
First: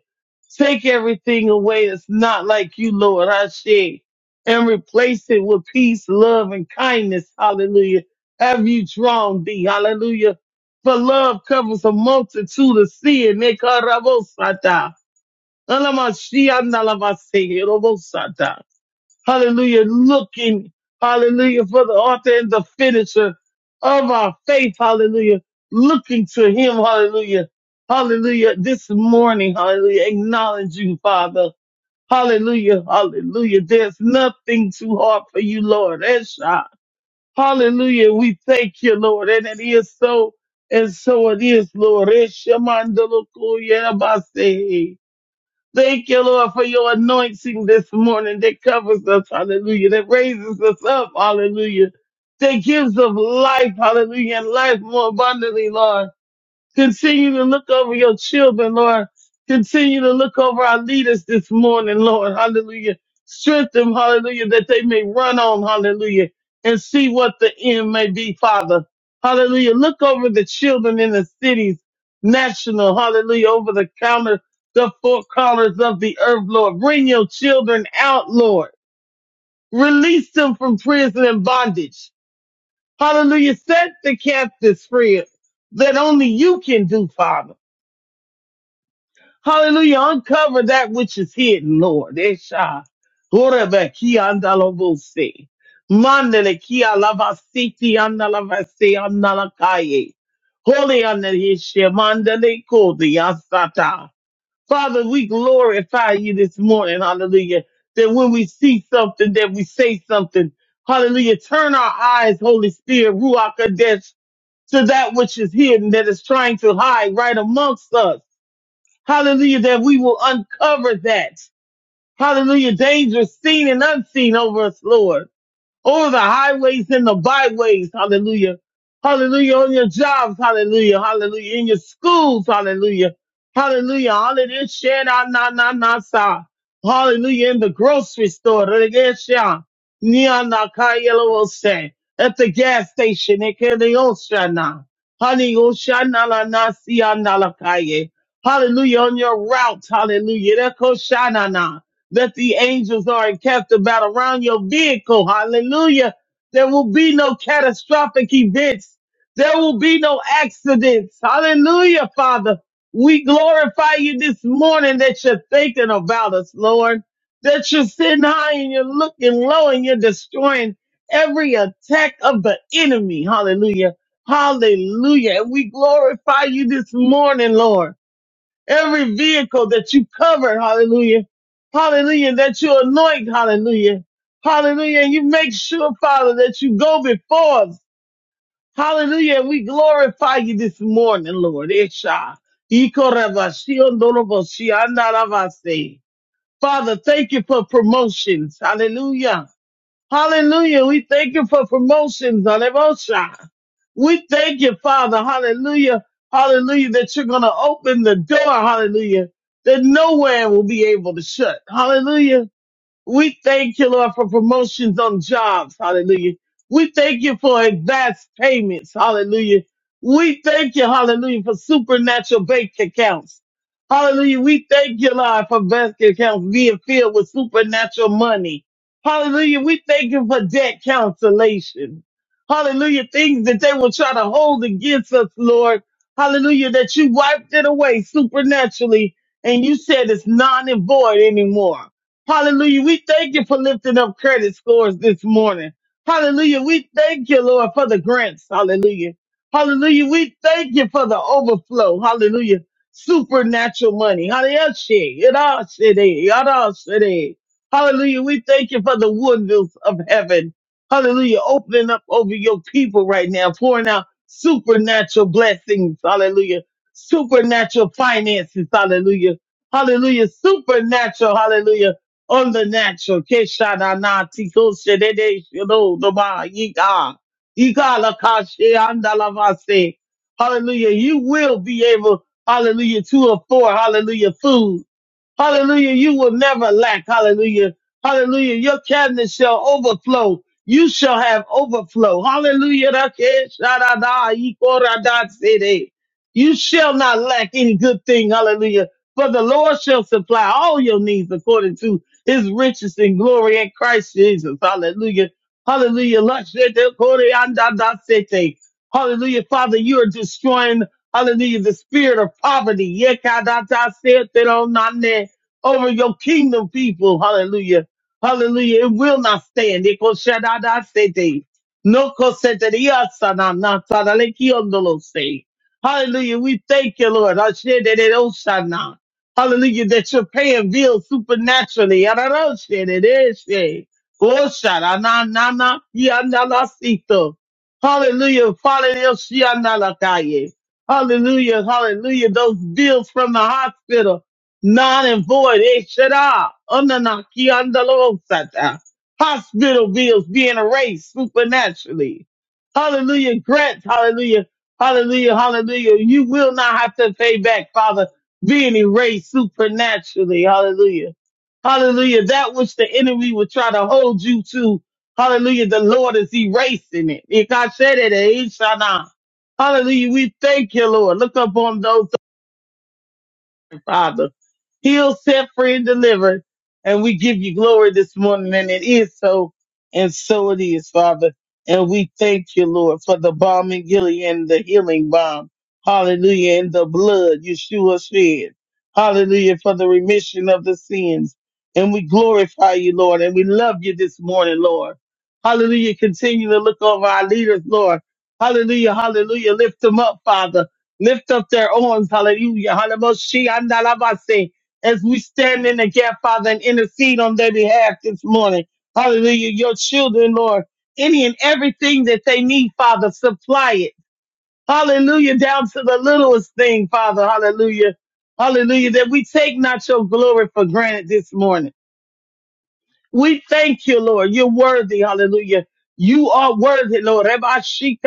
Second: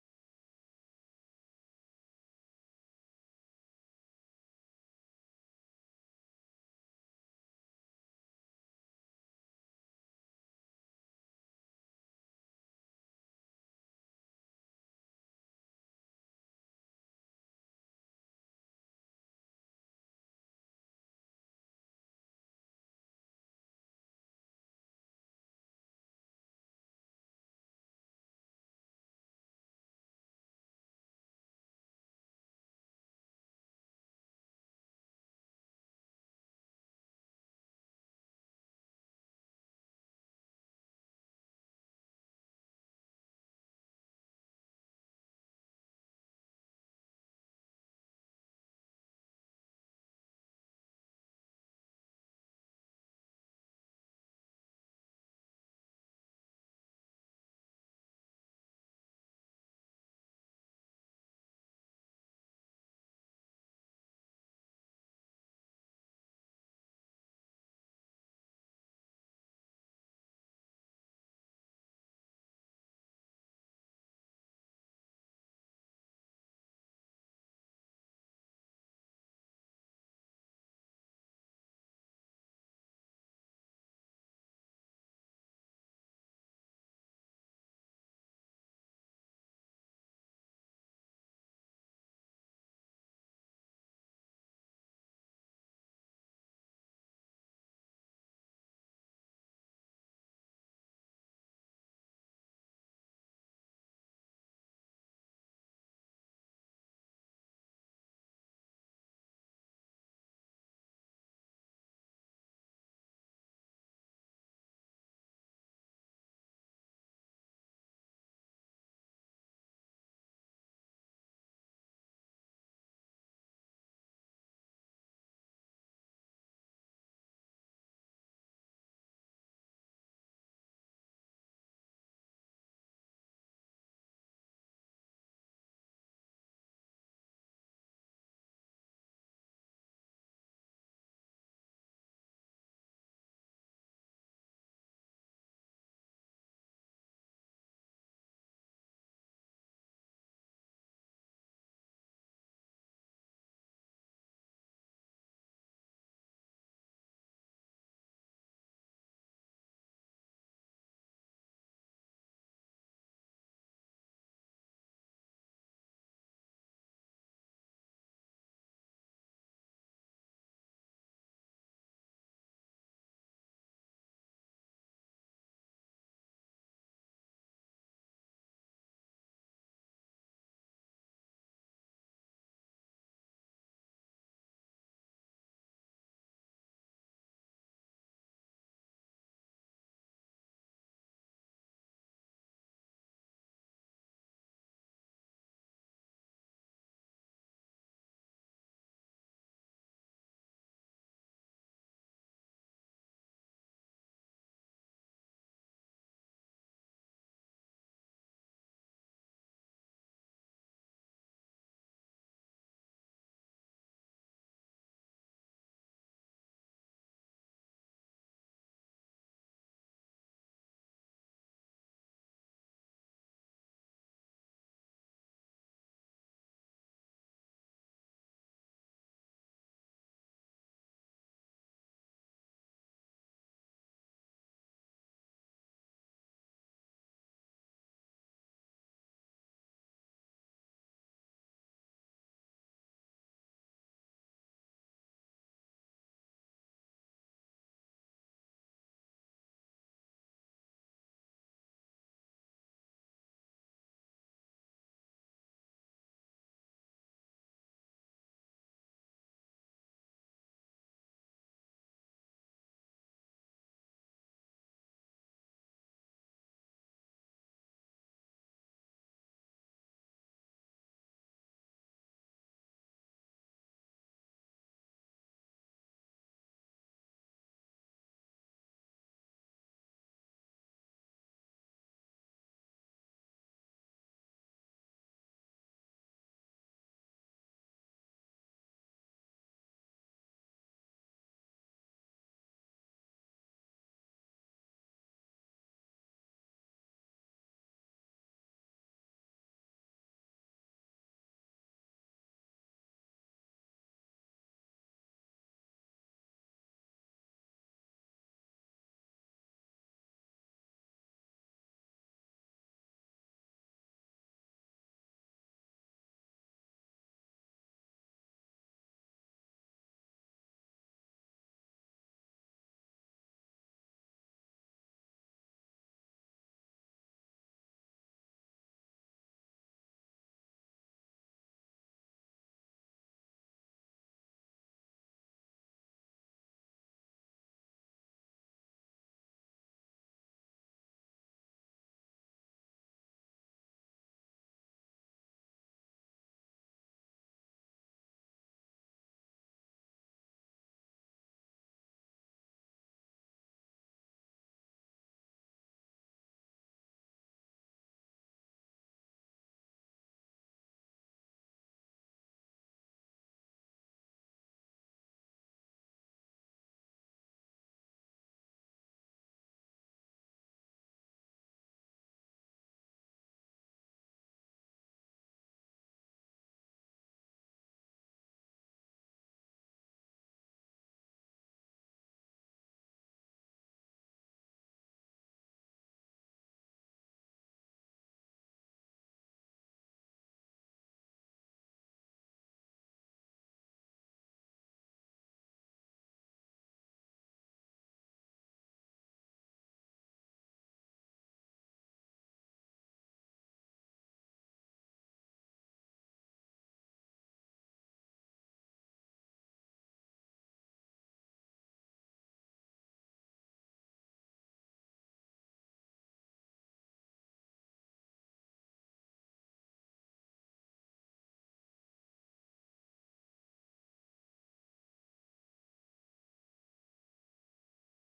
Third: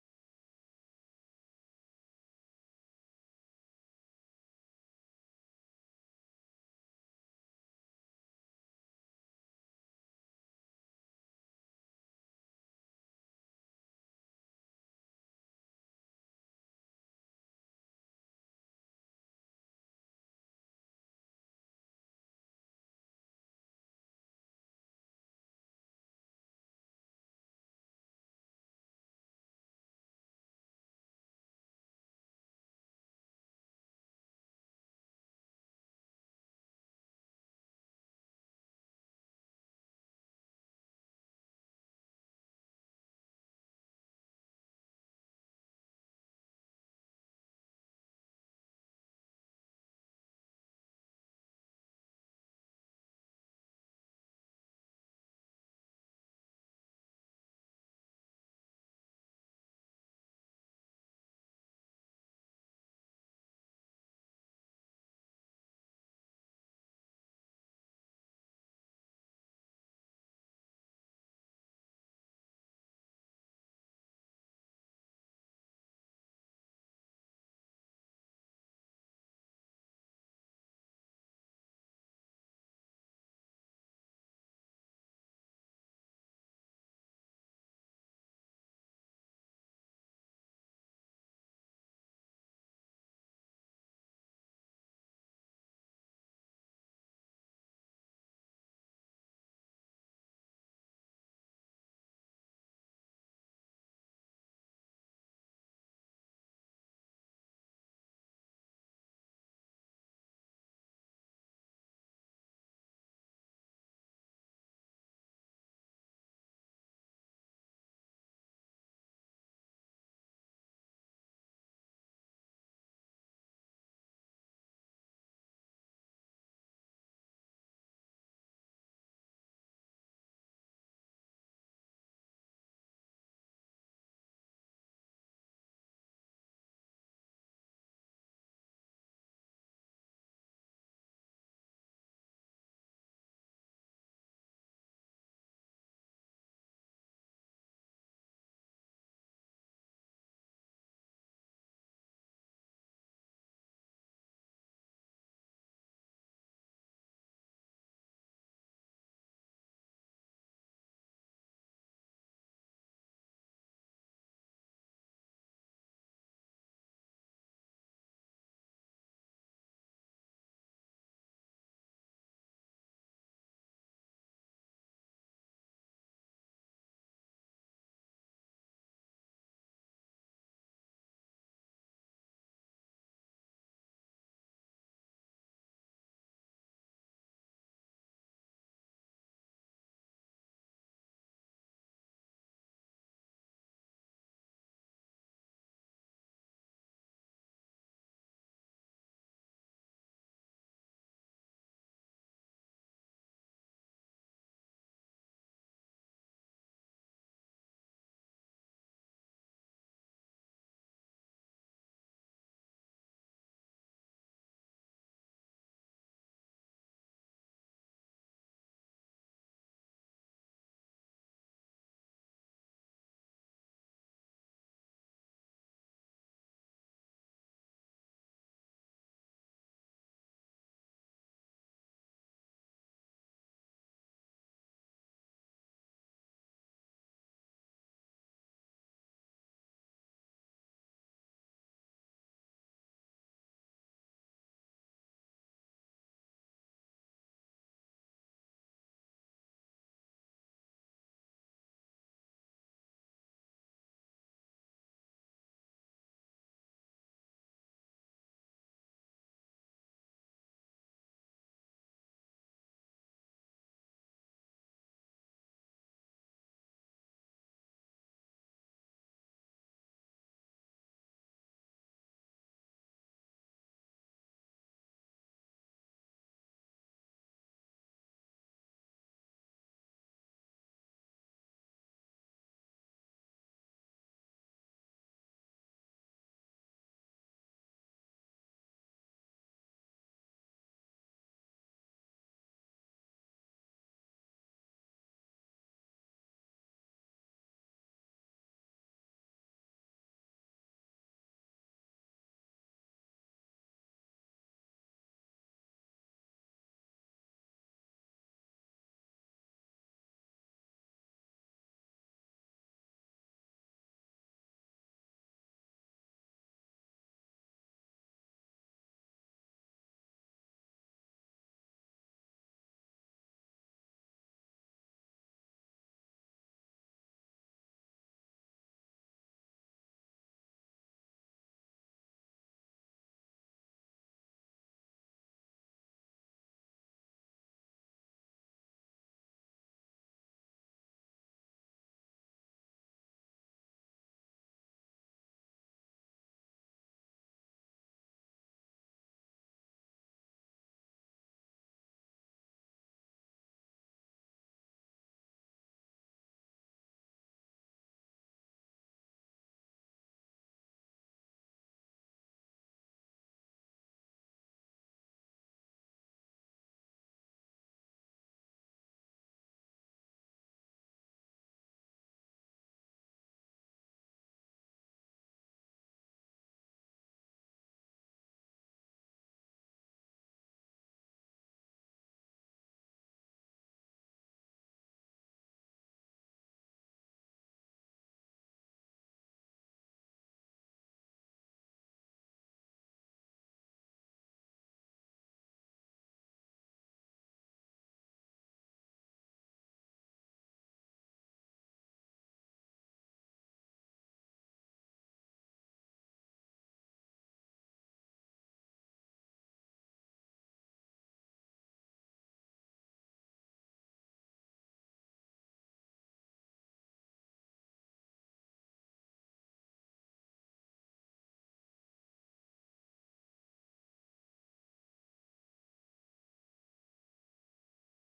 [SPEAKER 3] Take everything away that's not like you, Lord. I say, and replace it with peace, love, and kindness. Hallelujah. Have you drawn thee? Hallelujah for love covers a multitude of sin. Nekarabosata. Alamashianalamase, Hallelujah. Looking, hallelujah, for the author and the finisher of our faith. Hallelujah. Looking to him. Hallelujah. Hallelujah. This morning, hallelujah. Acknowledge you, Father. Hallelujah. Hallelujah. There's nothing too hard for you, Lord. Hallelujah. We thank you, Lord. And it is so, and so it is, Lord. Eshamandalokoyabase. Thank you, Lord, for your anointing this morning that covers us. Hallelujah. That raises us up. Hallelujah. That gives us life. Hallelujah. And life more abundantly, Lord. Continue to look over your children, Lord. Continue to look over our leaders this morning, Lord. Hallelujah. Strengthen them, hallelujah, that they may run on, hallelujah, and see what the end may be, Father. Hallelujah. Look over the children in the cities, national, hallelujah, over the counter, the four corners of the earth, Lord. Bring your children out, Lord. Release them from prison and bondage. Hallelujah. Set the captives free that only you can do, Father. Hallelujah. Uncover that which is hidden, Lord. Esha. Horebe ki anda lo vose. Mandele ki alavasiti anda lavase Holy anda mandele kodi asata. Father, we glorify you this morning. Hallelujah. That when we see something, that we say something. Hallelujah. Turn our eyes, Holy Spirit, Ruach Kadesh, to that which is hidden, that is trying to hide right amongst us. Hallelujah, that we will uncover that. Hallelujah, danger, seen and unseen over us, Lord over the highways and the byways. Hallelujah. Hallelujah. On your jobs. Hallelujah. Hallelujah. In your schools. Hallelujah. Hallelujah. Hallelujah. Share na na na na sa. Hallelujah. In the grocery store. Hallelujah. Share. Nia na ka yellow will say. At the gas station. It can the ocean na, Hallelujah. Hallelujah. la na si ya na la kaye, Hallelujah. On your route. Hallelujah. Eko sha na na that the angels are encamped about around your vehicle. Hallelujah. There will be no catastrophic events. There will be no accidents. Hallelujah, Father. We glorify you this morning that you're thinking about us, Lord. That you're sitting high and you're looking low and you're destroying every attack of the enemy. Hallelujah. Hallelujah. And we glorify you this morning, Lord every vehicle that you cover, hallelujah, hallelujah, that you anoint, hallelujah, hallelujah, and you make sure, Father, that you go before us, hallelujah, and we glorify you this morning, Lord, Esha. Ikorabashiondoroboshiandaravase. Father, thank you for promotions, hallelujah. Hallelujah. We thank you for promotions. Hallelujah. We thank you, Father. Hallelujah. Hallelujah. That you're going to open the door. Hallelujah. That nowhere will be able to shut. Hallelujah. We thank you, Lord, for promotions on jobs. Hallelujah. We thank you for advanced payments. Hallelujah. We thank you, hallelujah, for supernatural bank accounts. Hallelujah. We thank you, Lord, for bank accounts being filled with supernatural money. Hallelujah. We thank you for debt cancellation. Hallelujah. Things that they will try to hold against us, Lord. Hallelujah. That you wiped it away supernaturally and you said it's non and void anymore. Hallelujah. We thank you for lifting up credit scores this morning. Hallelujah. We thank you, Lord, for the grants. Hallelujah. Hallelujah. We thank you for the overflow. Hallelujah. Supernatural money. Hallelujah. Yadashede, yadashede. Hallelujah. We thank you for the windows of heaven. Hallelujah. Opening up over your people right now, pouring out supernatural blessings. Hallelujah. Supernatural finances. Hallelujah. Hallelujah. Supernatural. Hallelujah on the natural. Keshanana tiko sedede shiro doba yika. Yika lakashe andalavase. Hallelujah. You will be able, hallelujah, to afford, hallelujah, food. Hallelujah. You will never lack. Hallelujah. Hallelujah. Your cabinet shall overflow. You shall have overflow. Hallelujah. Rakeshadada, ikoradasede. You shall not lack any good thing. Hallelujah. For the Lord shall supply all your needs according to his riches and glory in Christ Jesus. Hallelujah. Hallelujah. Lashete koreandadasete. Hallelujah. Father, you are destroying Hallelujah. The spirit of poverty. Yekadatasete ronane over your kingdom people. Hallelujah. Hallelujah. It will not stand. Eko shadada sete. No koseteria sana na sana lekiondolo se. Hallelujah. We thank you, Lord. Ashededeo shana. Hallelujah. That you're paying bills supernaturally. Yararo shededeshe. Oh, shada na na na kianda la sito. Hallelujah. father, yo shianda la Hallelujah. Hallelujah. Hallelujah. Those bills from the hospital non and void. Eh, shada, Unanaki andalosata. Hospital bills being erased supernaturally. Hallelujah. Grants. Hallelujah. Hallelujah. Hallelujah. You will not have to pay back, Father, being erased supernaturally. Hallelujah. Hallelujah. That which the enemy would try to hold you to. Hallelujah. The Lord is erasing it. Ikashedede, eh, shana. Hallelujah. We thank you, Lord. Look upon those Father. Heal, set free, and deliver. And we give you glory this morning. And it is so, and so it is, Father. And we thank you, Lord, for the balm in Gilead and the healing balm. Hallelujah. And the blood Yeshua shed. Hallelujah. For the remission of the sins. And we glorify you, Lord. And we love you this morning, Lord. Hallelujah. Continue to look over our leaders, Lord. Hallelujah. Hallelujah. Lift them up, Father lift up their arms, hallelujah, hallelujah, and alabase, as we stand in the gap, Father, and intercede on their behalf this morning. Hallelujah, your children, Lord, any and everything that they need, Father, supply it. Hallelujah, down to the littlest thing, Father, hallelujah, hallelujah, that we take not your glory for granted this morning. We thank you, Lord, you're worthy, hallelujah. You are worthy, Lord. Hallelujah.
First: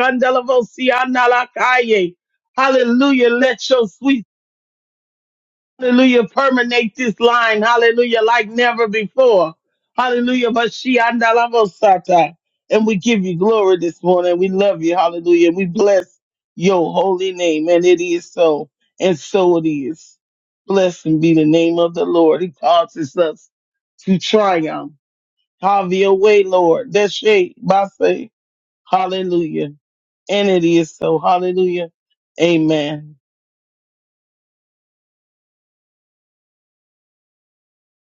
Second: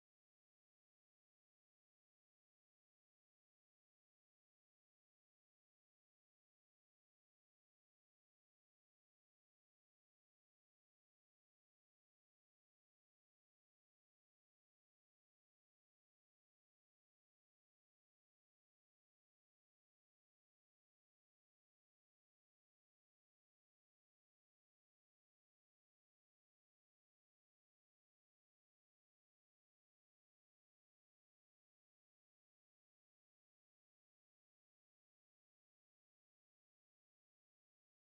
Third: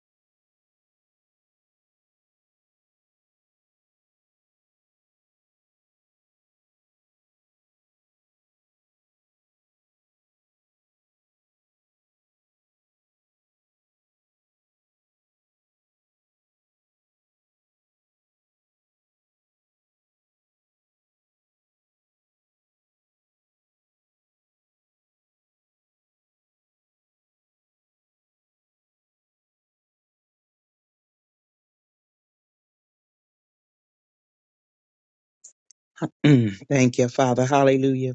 [SPEAKER 3] Hallelujah. Let your sweet Hallelujah. Permeate this line. Hallelujah. Like never before. Hallelujah. Mashiachandalabosata. And we give you glory this morning. We love you. Hallelujah. We bless your holy name. And it is so. And so it is. Blessed be the name of the Lord. He causes us to triumph. Have your way, Lord. That's shape. say, Hallelujah. And it is so. Hallelujah. Amen.
[SPEAKER 2] Mm, thank you, Father. Hallelujah.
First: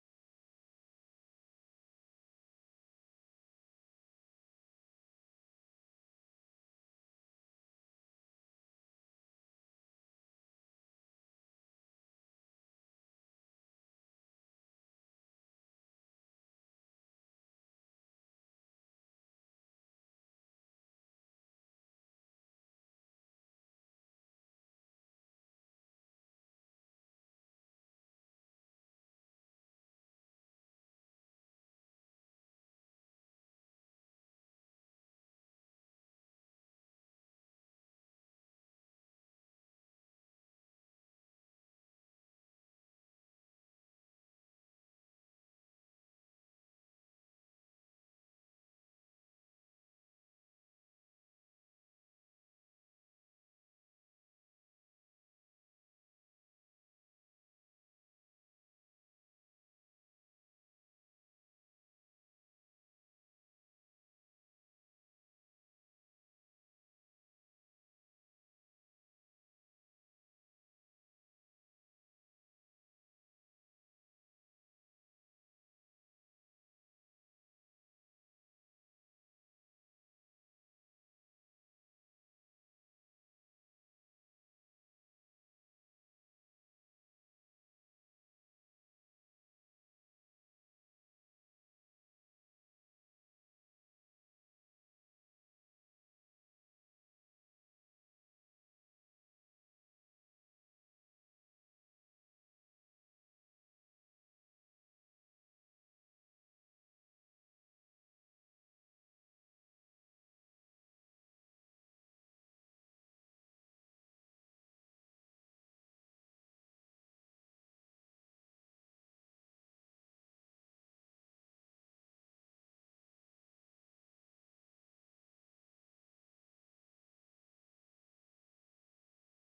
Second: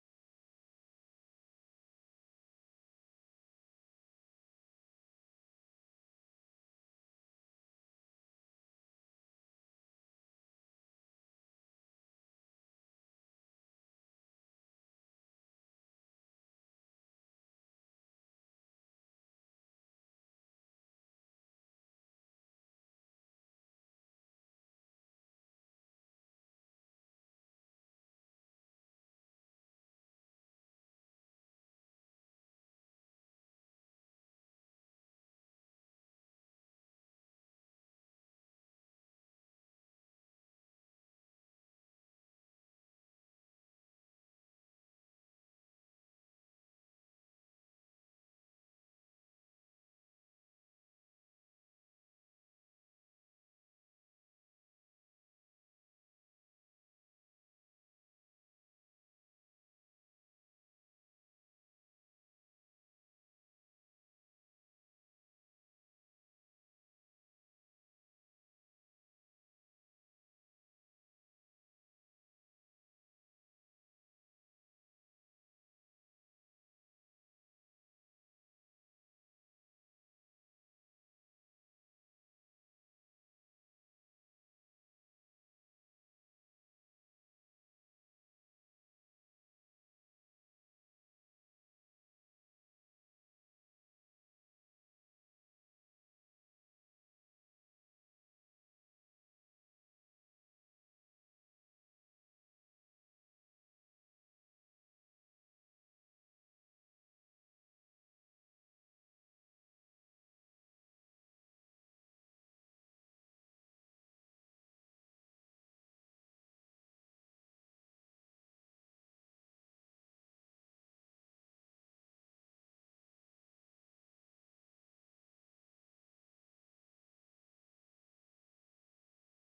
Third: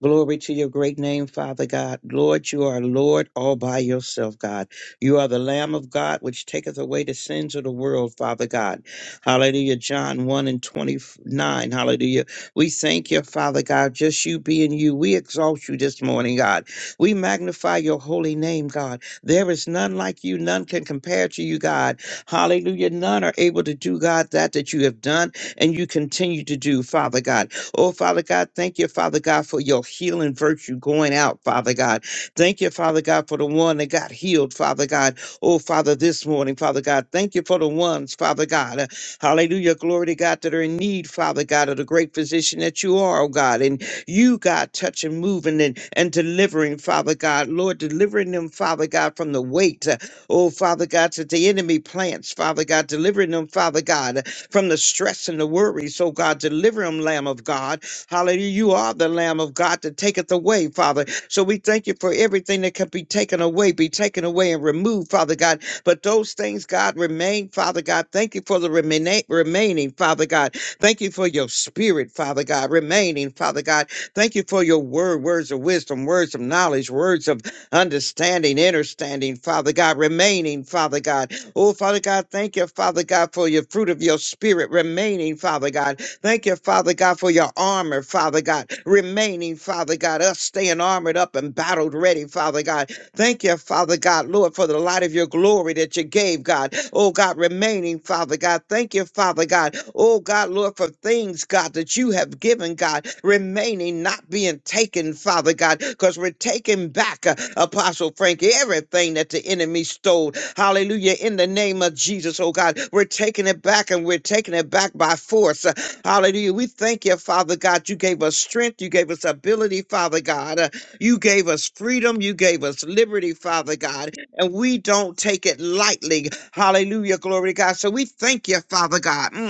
[SPEAKER 2] Glory to your great name, Father God. Lord, you are Lord all by yourself, God. You are the Lamb of God, which taketh away the sins of the world, Father God. Hallelujah. John 1 and 29. Hallelujah. We thank you, Father God, just you being you. We exalt you this morning, God. We magnify your holy name, God. There is none like you. None can compare to you, God. Hallelujah. None are able to do, God, that that you have done and you continue to do, Father God. Oh, Father God, thank you, Father God, for your healing virtue going out, Father God. Thank you, Father God, for the one that got healed, Father God. Oh, Father, this morning, Father God, thank you for the ones, Father God. uh, hallelujah. Glory to God that are in need, Father God, of the great physician that you are, oh God. And you, God, touching, moving, and, and delivering, Father God. Lord, delivering them, Father God, from the weight, uh, oh, Father God, that the enemy plants, Father God, delivering them, Father God from the stress and the worries. So, God, deliver them, Lamb of God. Hallelujah. You are the Lamb of God that taketh away, Father. So we thank you for everything that can be taken away, be taken away and removed, Father God. But those things, God, remain, Father God. Thank you for the remaining, remaining, Father God. Thank you for your spirit, Father God, remaining, Father God. Thank you for your word, words of wisdom, words of knowledge, words of understanding, understanding, Father God, remaining, Father God. Oh, Father God, thank you, Father God, for your fruit of your spirit remaining, Father God. Thank you, Father God, for your armor, Father God, remaining, Father God, us staying armored up and battled ready, Father God. Thank you, Father God, Lord, for the light of your glory that you gave, God. Oh, God, remaining, Father God. Thank you, Father God. Oh, God, Lord, for things, God, that you have given, God, remaining, not being taken, Father God, because we're taking back, uh, Apostle Frankie, everything that the enemy stole. Hallelujah. In the name of Jesus, oh, God, we're taking it back and we're taking it back by force. Uh, Hallelujah. We thank you, Father God. You gave us strength. You gave us ability, Father God. You gave us freedom. You gave us liberty, Father God. And we don't take it lightly. Hallelujah. Glory to God. So we thank you, Father God. Mm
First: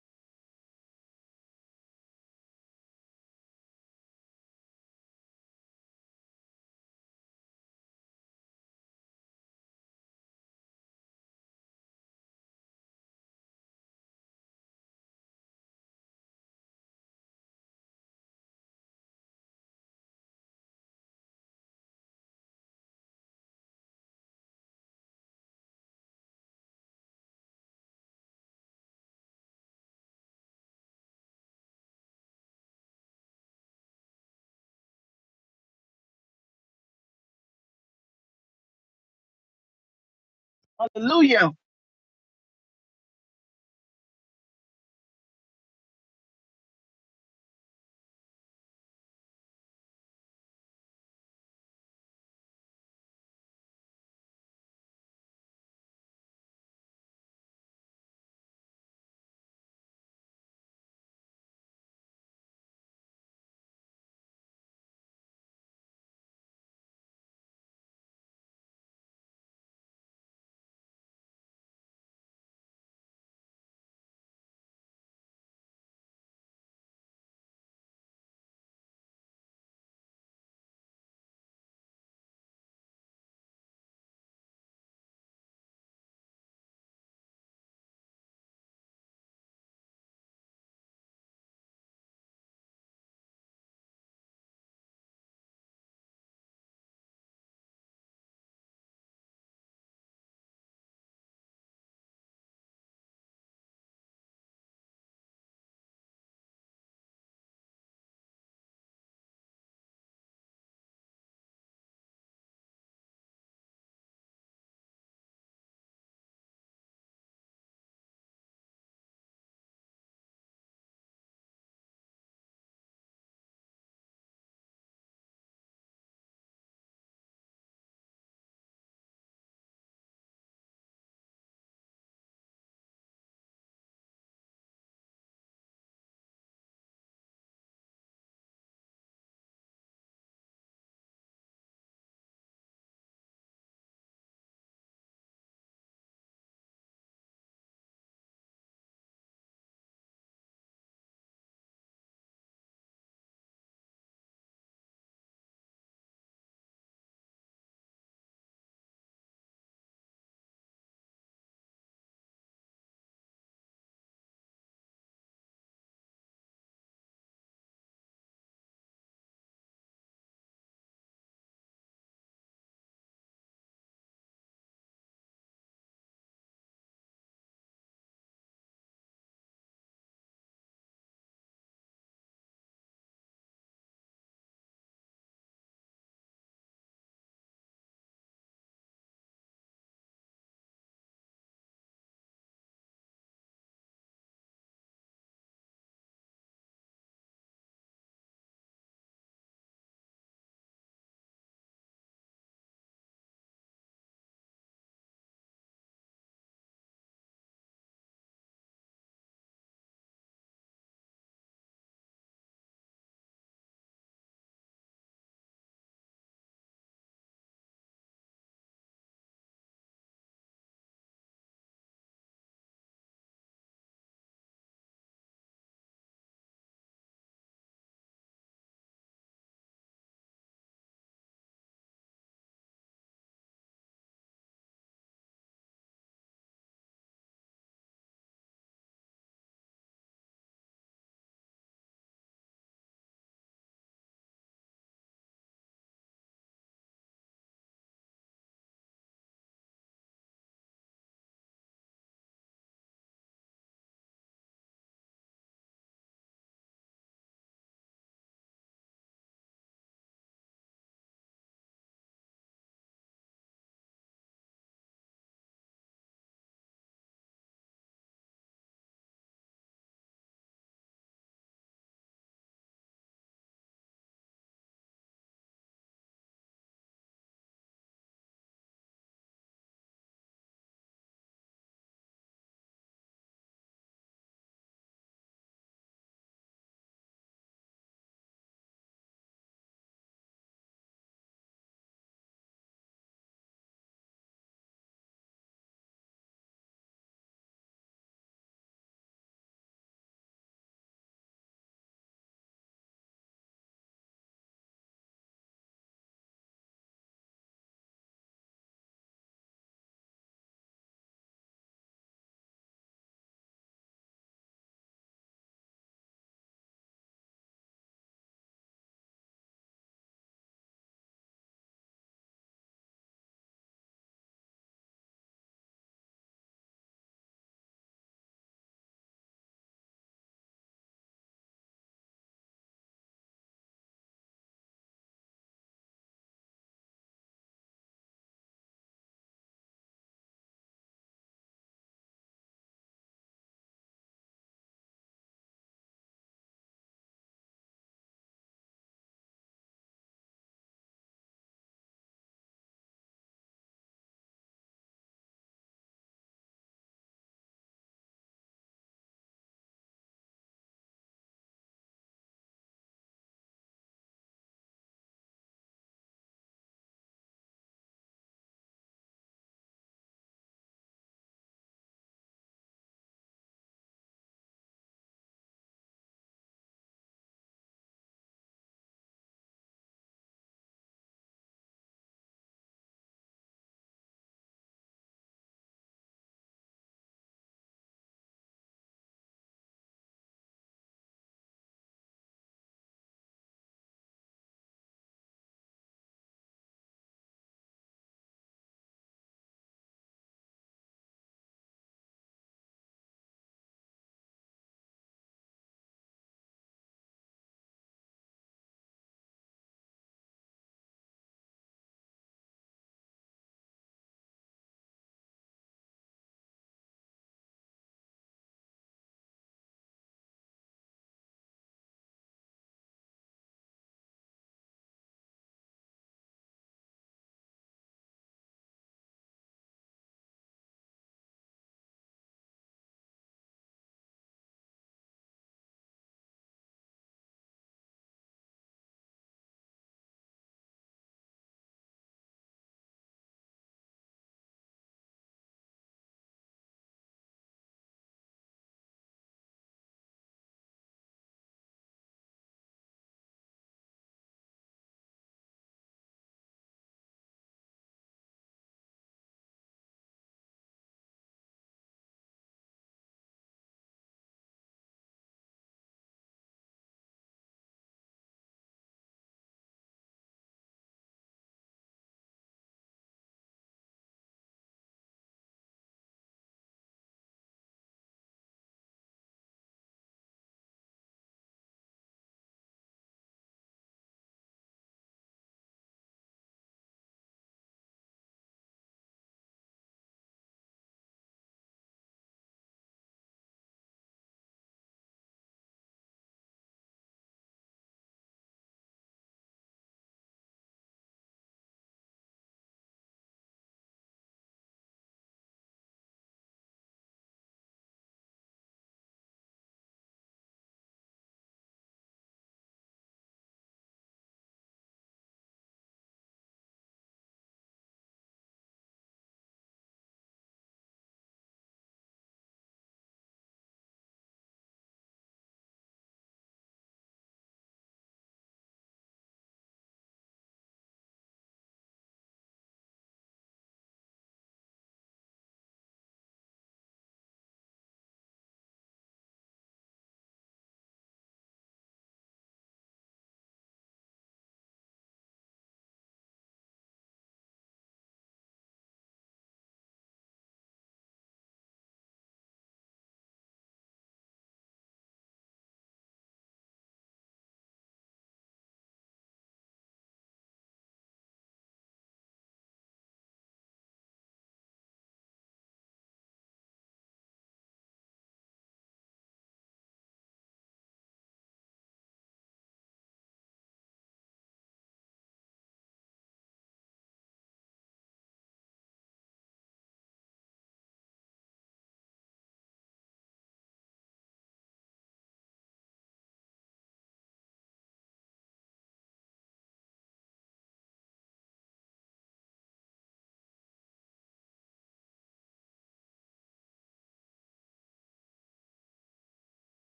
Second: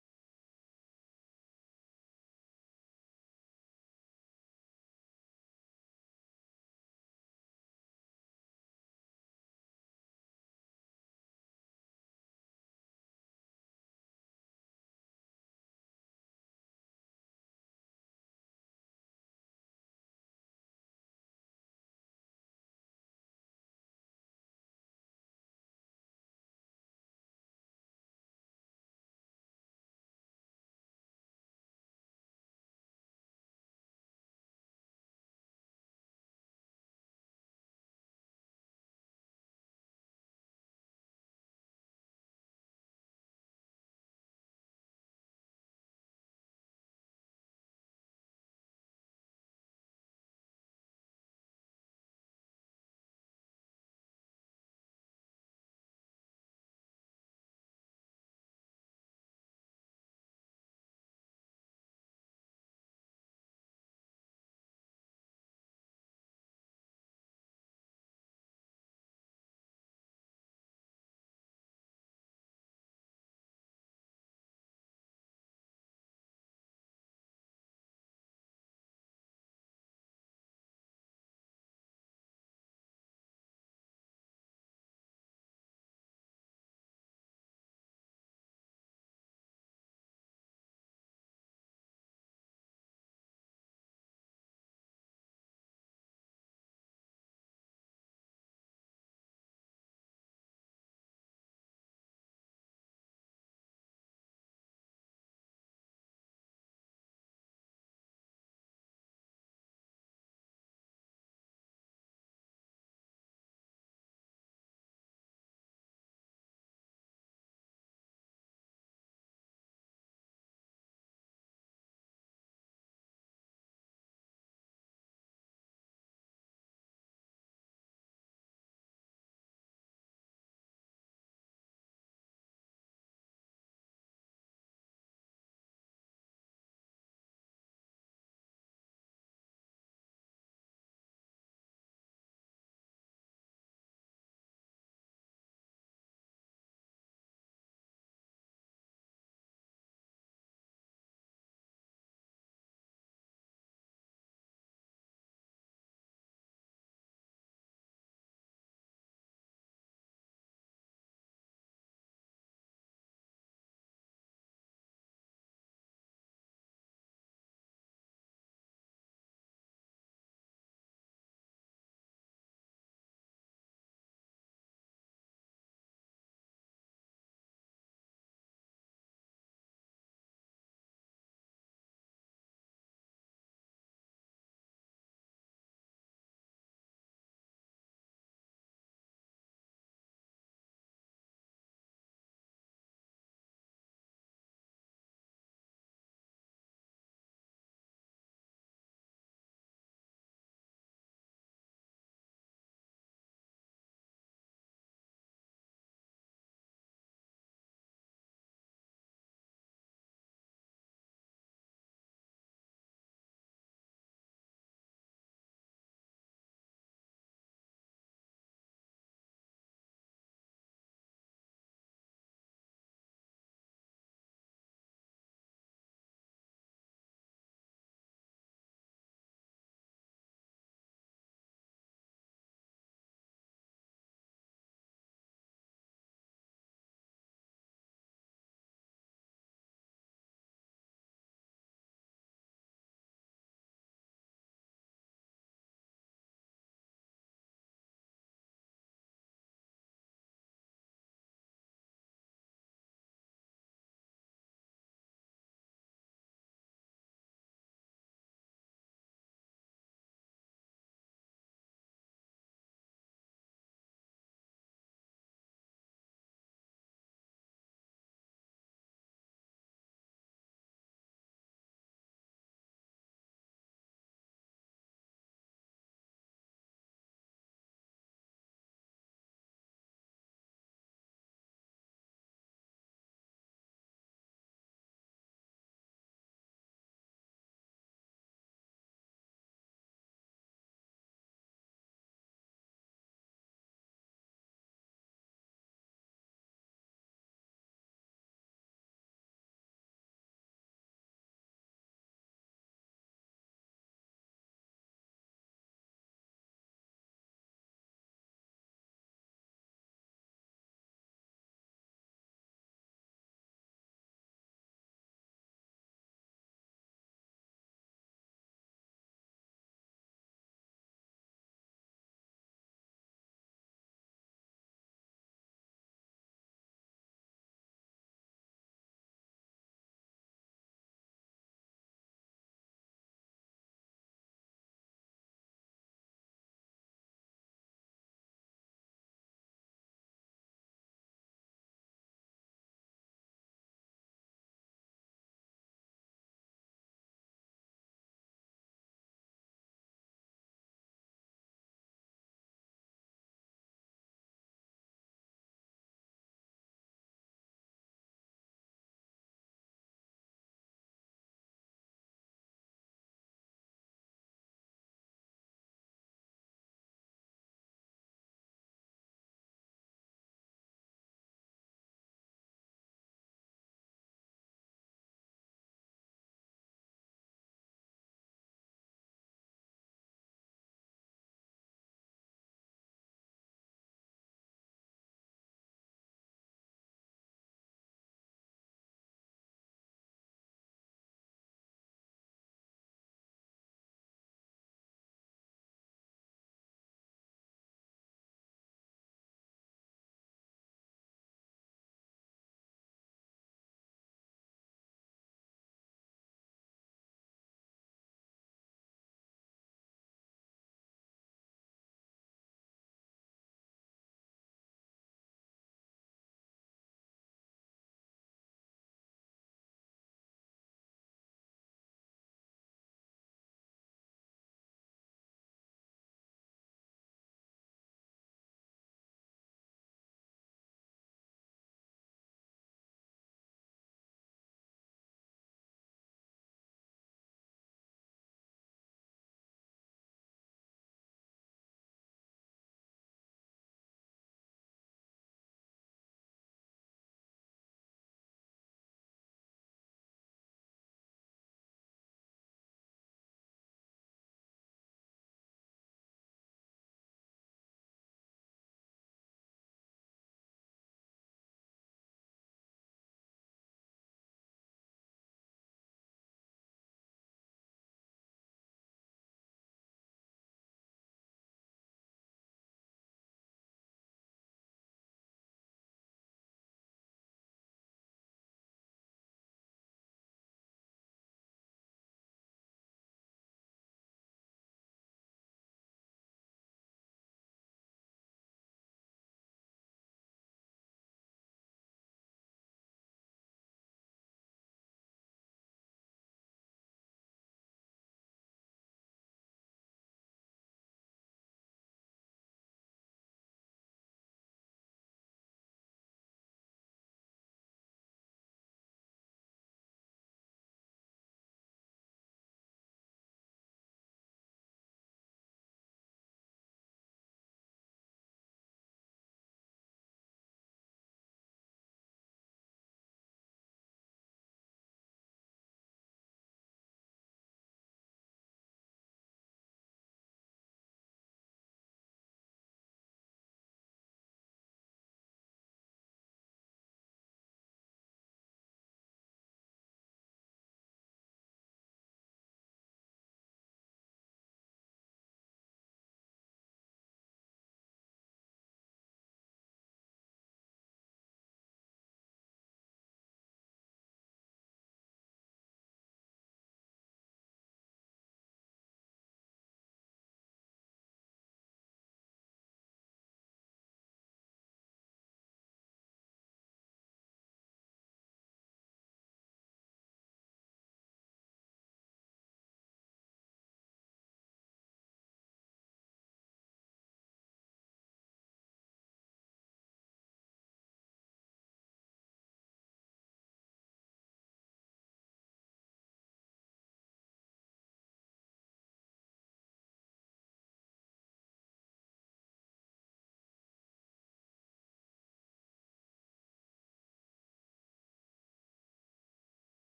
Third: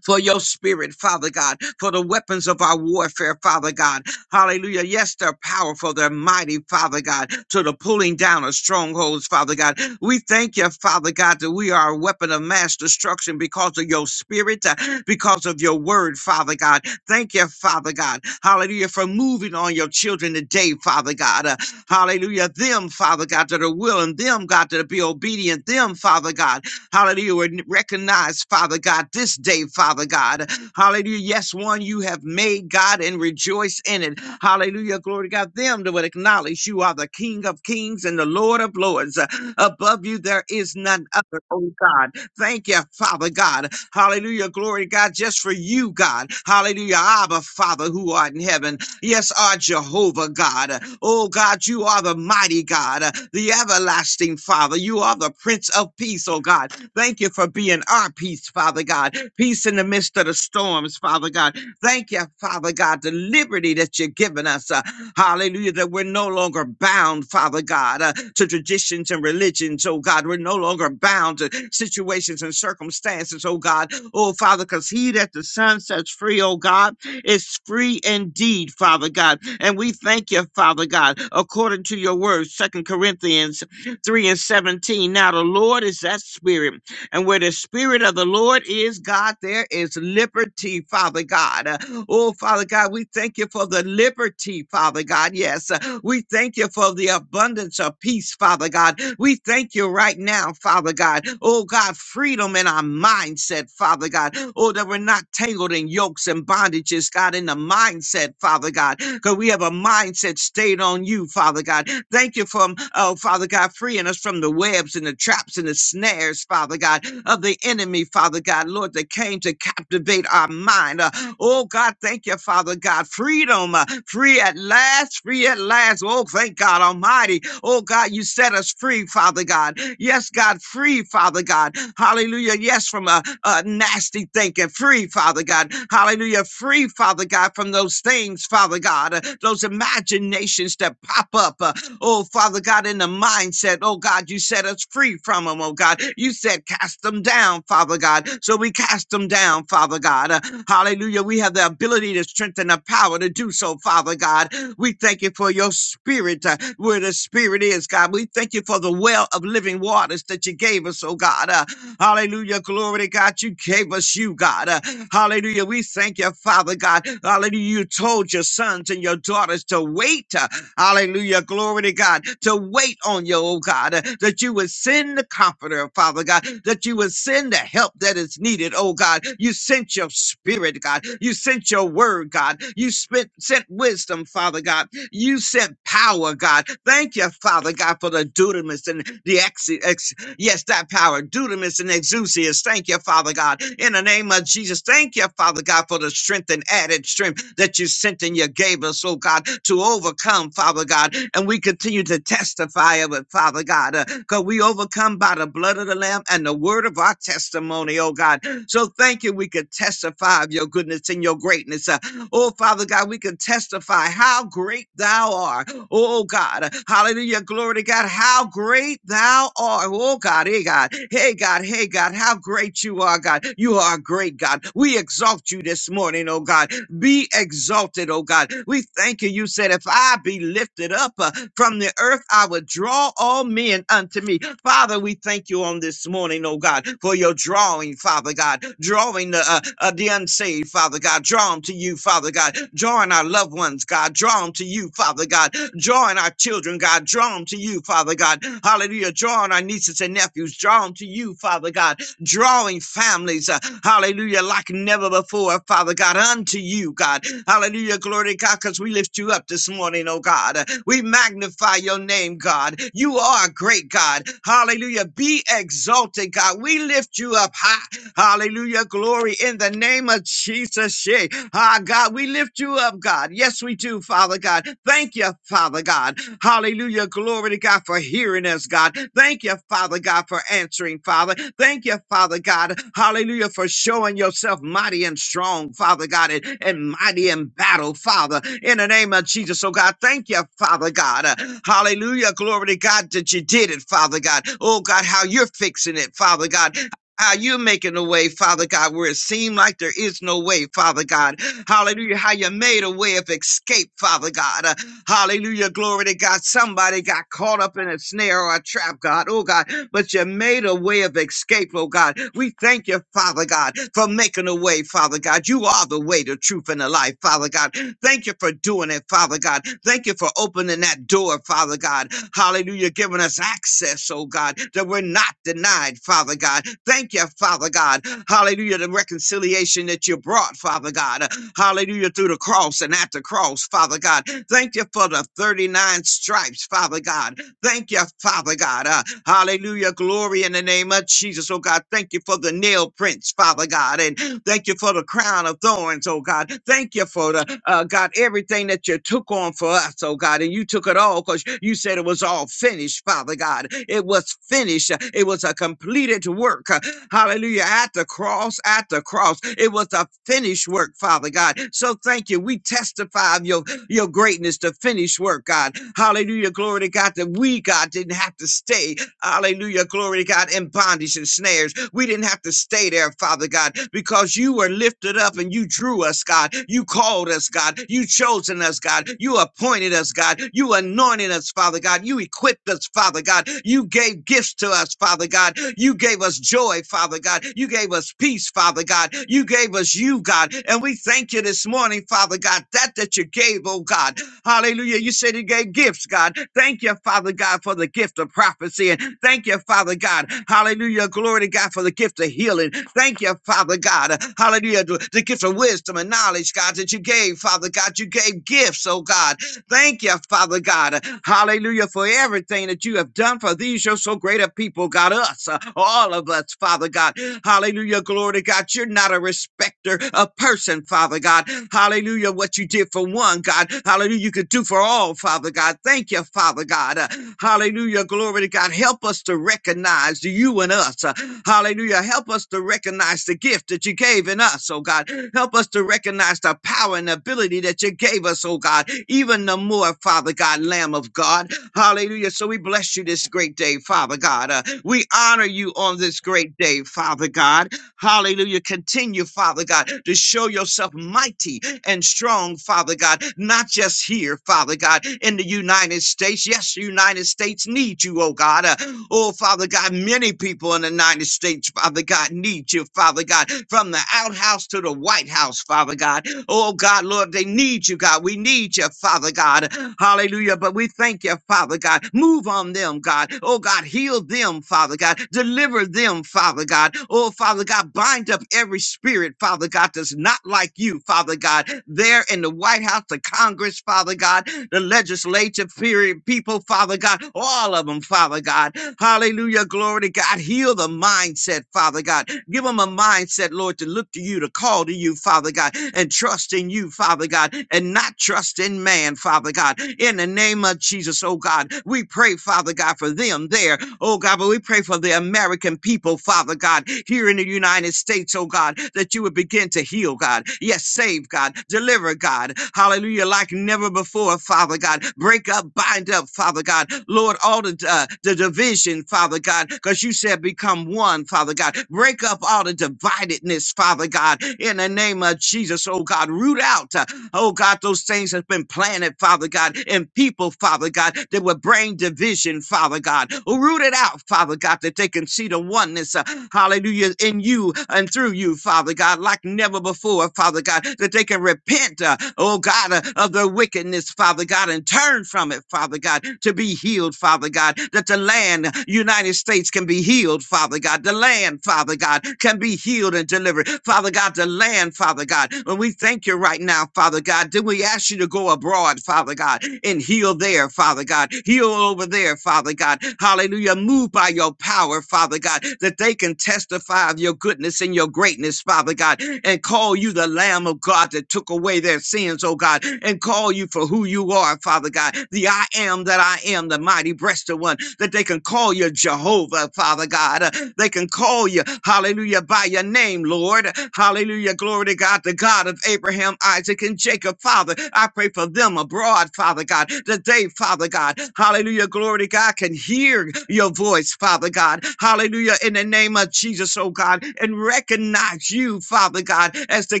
[SPEAKER 2] for your spirit, Father God, for the weapons of our warfare, Father God. Hallelujah. Yes, they're powerful. They're mighty, Father God, to the pulling down of strongholds, Father God. We thank you, Father God, that we are a weapon of mass destruction because of your spirit, uh, because of your word, Father God. Thank you, Father God. Hallelujah, for moving on your children today, Father God. Uh, hallelujah. Them, Father God, that are willing, them, God, that be obedient, them, Father God. Hallelujah. And recognize, Father God, this day, Father God. Hallelujah. Yes, one you have made, God, and rejoice in it. Hallelujah. Glory to God. Them that would acknowledge you are the King of kings and the Lord of lords. Above you, there is none
[SPEAKER 3] Hallelujah.
[SPEAKER 2] other, oh God. Thank you, Father God. Hallelujah. Glory to God. Just for you, God. Hallelujah. Abba, Father, who art in heaven. Yes, our Jehovah God. Oh God, you are the mighty God, the everlasting Father. You are the Prince of Peace, oh God. Thank you for being our peace, Father God. Peace in the midst of the storms, Father God. Thank you, Father God, the liberty that you've given us. uh, hallelujah, that we're no longer bound, Father God, uh, to traditions and religions, oh God. We're no longer bound to situations and circumstances, oh God. Oh, Father, because he that the Son sets free, oh God, is free indeed, Father God. And we thank you, Father God, according to your words, Second Corinthians 3 and 17. Now the Lord is that spirit and where the Spirit of the Lord is, God, there is liberty, Father God. Uh, Oh, Father God, we thank you for the liberty, Father God. Yes, uh, we thank you for the abundance of peace, Father God. We thank you right now, Father God. Oh God, freedom in our mindset, Father God. Oh, that we're not tangled in yokes and bondages, God, in the mindset, Father God, because we have a mindset stayed on you, Father God. Thank you for, oh, Father God, freeing us from the webs and the traps and the snares, Father God, of the enemy, Father God, Lord, that came to captivate our minds mind. Uh, oh, God, thank you, Father God. Freedom, uh, free at last, free at last. Oh, thank God Almighty. Oh, God, you set us free, Father God. Yes, God, free, Father God. Hallelujah. Yes, from a, a nasty thinking. Free, Father God. Hallelujah. Free, Father God, from those things, Father God, uh, those imaginations that pop up. uh, oh, Father God, in the mindset. Oh, God, you set us free from them them, oh God. You said cast them down, Father God. So we cast them down, Father God. Uh, hallelujah. We have the ability to strengthen the power to do so, Father God. We thank you for your spirit, uh, where the spirit is, God. We thank you for the well of living waters that you gave us, oh God. Uh, hallelujah. Glory to God. You gave us you, God. Uh, hallelujah. We thank you, Father God. Hallelujah. You told your sons and your daughters to wait. uh, Hallelujah. Glory to God. To wait on you, oh God, uh, that you would send the comforter, Father God, that you would send the help that is needed, oh God. You sent your spirit, God. You sent your word, God. You spent, sent wisdom, Father God. You sent power, God. Thank you, Father God, for the dunamis and the ex- ex- Yes, that power, dunamis and exousias. Thank you, Father God. In the name of Jesus, thank you, Father God, for the strength and added strength that you sent and you gave us, oh God, to overcome, Father God. And we continue to testify of it, Father God, because we overcome by the blood of the Lamb and the word of our testimony, oh God. So thank you. We could testify of your goodness and your greatness. Uh, Oh, Father God, we can testify how great thou art. Oh, God. Hallelujah. Glory to God. How great thou art. Oh, God. Hey, God. Hey, God. Hey, God. How great you are, God. You are a great, God. We exalt you this morning, oh, God. Be exalted, oh, God. We thank you. You said, if I be lifted up uh, from the earth, earth, I would draw all men unto me. Father, we thank you on this morning, oh God, for your drawing, Father God, drawing the, uh, uh, the unsaved, Father God, draw them to you, Father God, drawing our loved ones, God, draw them to you, Father God, drawing our children, God, draw them to you, Father God, hallelujah, drawing our nieces and nephews, draw them to you, Father God, drawing families, uh, hallelujah, like never before, Father God, unto you, God. Hallelujah, glory to God, because we lift you up this morning, oh God. Uh, We magnify your name, God. You are a great God. Hallelujah, be exalted, God. We lift you up high. Hallelujah, glory in the name of Jesus. yeah. Ah, God, we lift you up, God. Yes, we do, Father God. Thank you, Father God. Hallelujah. Glory to God for hearing us, God. Thank you, Father God, for answering, Father. Thank you, Father God. Hallelujah, for showing yourself mighty and strong, Father God, and, and mighty in battle, Father. In the name of Jesus, oh God, thank you, Father God. Uh, hallelujah. Glory to God that you did it, Father God. Oh God, how you're fixing it, Father God how you're making a way, Father God, where it seemed like there is no way, Father God. Hallelujah. How you made a way of escape, Father God. Uh, Hallelujah. Glory to God. Somebody got caught up in a snare or a trap, God. Oh, God. But you made a way of escape, oh, God. We thank you, Father God, for making a way, Father God. You are the way, the truth, and the life, Father God. Thank you for doing it, Father God. Thank you for opening that door door, Father God. Hallelujah, giving us access, oh God, that we're not denied, Father God. Thank you, Father God. Hallelujah, the reconciliation that you brought, Father God. Hallelujah, through the cross and at the cross, Father God. Thank you for the 39 stripes, Father God. Thank you, Father God. Uh, hallelujah. Glory in the name of Jesus, oh God. Thank you for the nail prints, Father God. And thank you for the crown of thorns, oh God. Thank you for the, uh, God, everything that you took on for us, oh God. And you took it all because you said it was all finished, Father God. It was finished. It was a completed work. Uh, Hallelujah. At the cross, at the cross, it was a finished work, Father God. So thank you. We testify of your your greatness to finish work, God. Hallelujah. Glory to God that we, God, didn't have to stay Hallelujah. Glory to God. In bondage and snares. We didn't have to stay there, Father God, because you were lifted up and you drew us, God. You called us, God. You chosen us, God. You appointed us, God. You anointed us, Father God. You equipped us, Father God. You gave gifts to us, Father God. You gave us joy, Father God. You gave us peace, Father God. You gave us you, God. And we thank you this morning, Father God, that that you gave, oh God. Hallelujah. You said you gave gifts, God. Thank you, Father God, for the gift of prophecy. And thank you, Father God. Hallelujah. Glory to God for the gift of healing. Thank you, Father God. Hallelujah. The the gift of wisdom and knowledge, God, that you gave, Father God. You gave gifts, oh God. Thank you, Father God. Hallelujah for everything that you have done for these, your so great a people, God, us, uh, all of us, Father God. Hallelujah, glory to God. You're not a respecter of person, Father God. Hallelujah, what you did for one, God. Hallelujah, you could do for all, Father God. Father God. Thank you, Father God. Uh, hallelujah. Glory to God. Help us to recognize you and us. Uh, hallelujah. Help us to recognize the gift that you gave in us, oh God. Help us to recognize the power and ability that you gave us, oh God. Even the more, Father God, Lamb of God. Hallelujah. So we bless you this great day, Father God. Uh, we honor you on this great day, Father God. Hallelujah. Continue, Father God, to show yourself mighty and strong, Father God, not just here, Father God, in the United States. Yes, the United States needs you, oh God. Uh, oh, Father God, many people in the United States, Father God, need you, Father God, from the outhouse to the White House, Father God. Oh, God, Lord, they need you, God. We need you, Father God. Hallelujah. But we thank you, Father God. Move on them, God. Oh, God, heal them them, Father God. Deliver them, Father God. Oh, Father God, bind up every spirit, Father God, that's not like you, Father God. There in the White House, the Congress, Father God, the legislative period, people, Father God, all of them, Father God. Hallelujah, glory to God. Heal the mindset, Father God. Give them a mindset, Lord, to look to you, to call to you, Father God, and trust in you, Father God, and not trust in man, Father God. In the name of of Jesus, oh God. We pray, Father God, for them there, oh God, but we pray for the American people, Father God, here in the United States, oh God, that you would begin to heal, God. Yes, save, God, deliver, God. Hallelujah, like never before, Father God. Break up, bind up, Father God. Lord, all the, uh, the division, Father God, because you said become one, Father God. Break up all the dividedness, Father God, in the name of Jesus, oh God. Root out. uh, Oh God, those things have been planted, Father God, in people, Father God, that would bring division, Father God. Root it out, Father God, that they can see the oneness, uh, hallelujah, in you and through you, Father God, like never before, Father God, that they can repent, uh, oh God, uh, of their wickedness, Father God, and turn from it, Father God, to be healed, Father God, that the land, uh, United States, can be healed, Father God, the land, Father God, can be healed and delivered, Father God, the land, Father God. God. And we thank you right now, Father God. Then we ask you to go abroad, Father God, and heal there, Father God. Heal over there, Father God. Hallelujah. Move by your power, Father God, that they can testify of your goodness and your greatness, Father God, and call you the Lamb of God that took away their sins, oh God, and call you for who you are, Father God. The I am that I am, the mighty breasted one, that they can call you Jehovah, Father God. Uh, They can call you, hallelujah, by your name, Lord. Lord. Hallelujah. Glory to God, the God of Abraham, Isaac, and Jacob, Father. I pray for them abroad, Father God, today, Father God. Hallelujah. Glory to God can hear your voice, Father God. Hallelujah. In the name of Jesus, oh God, and recognize you, Father God, as the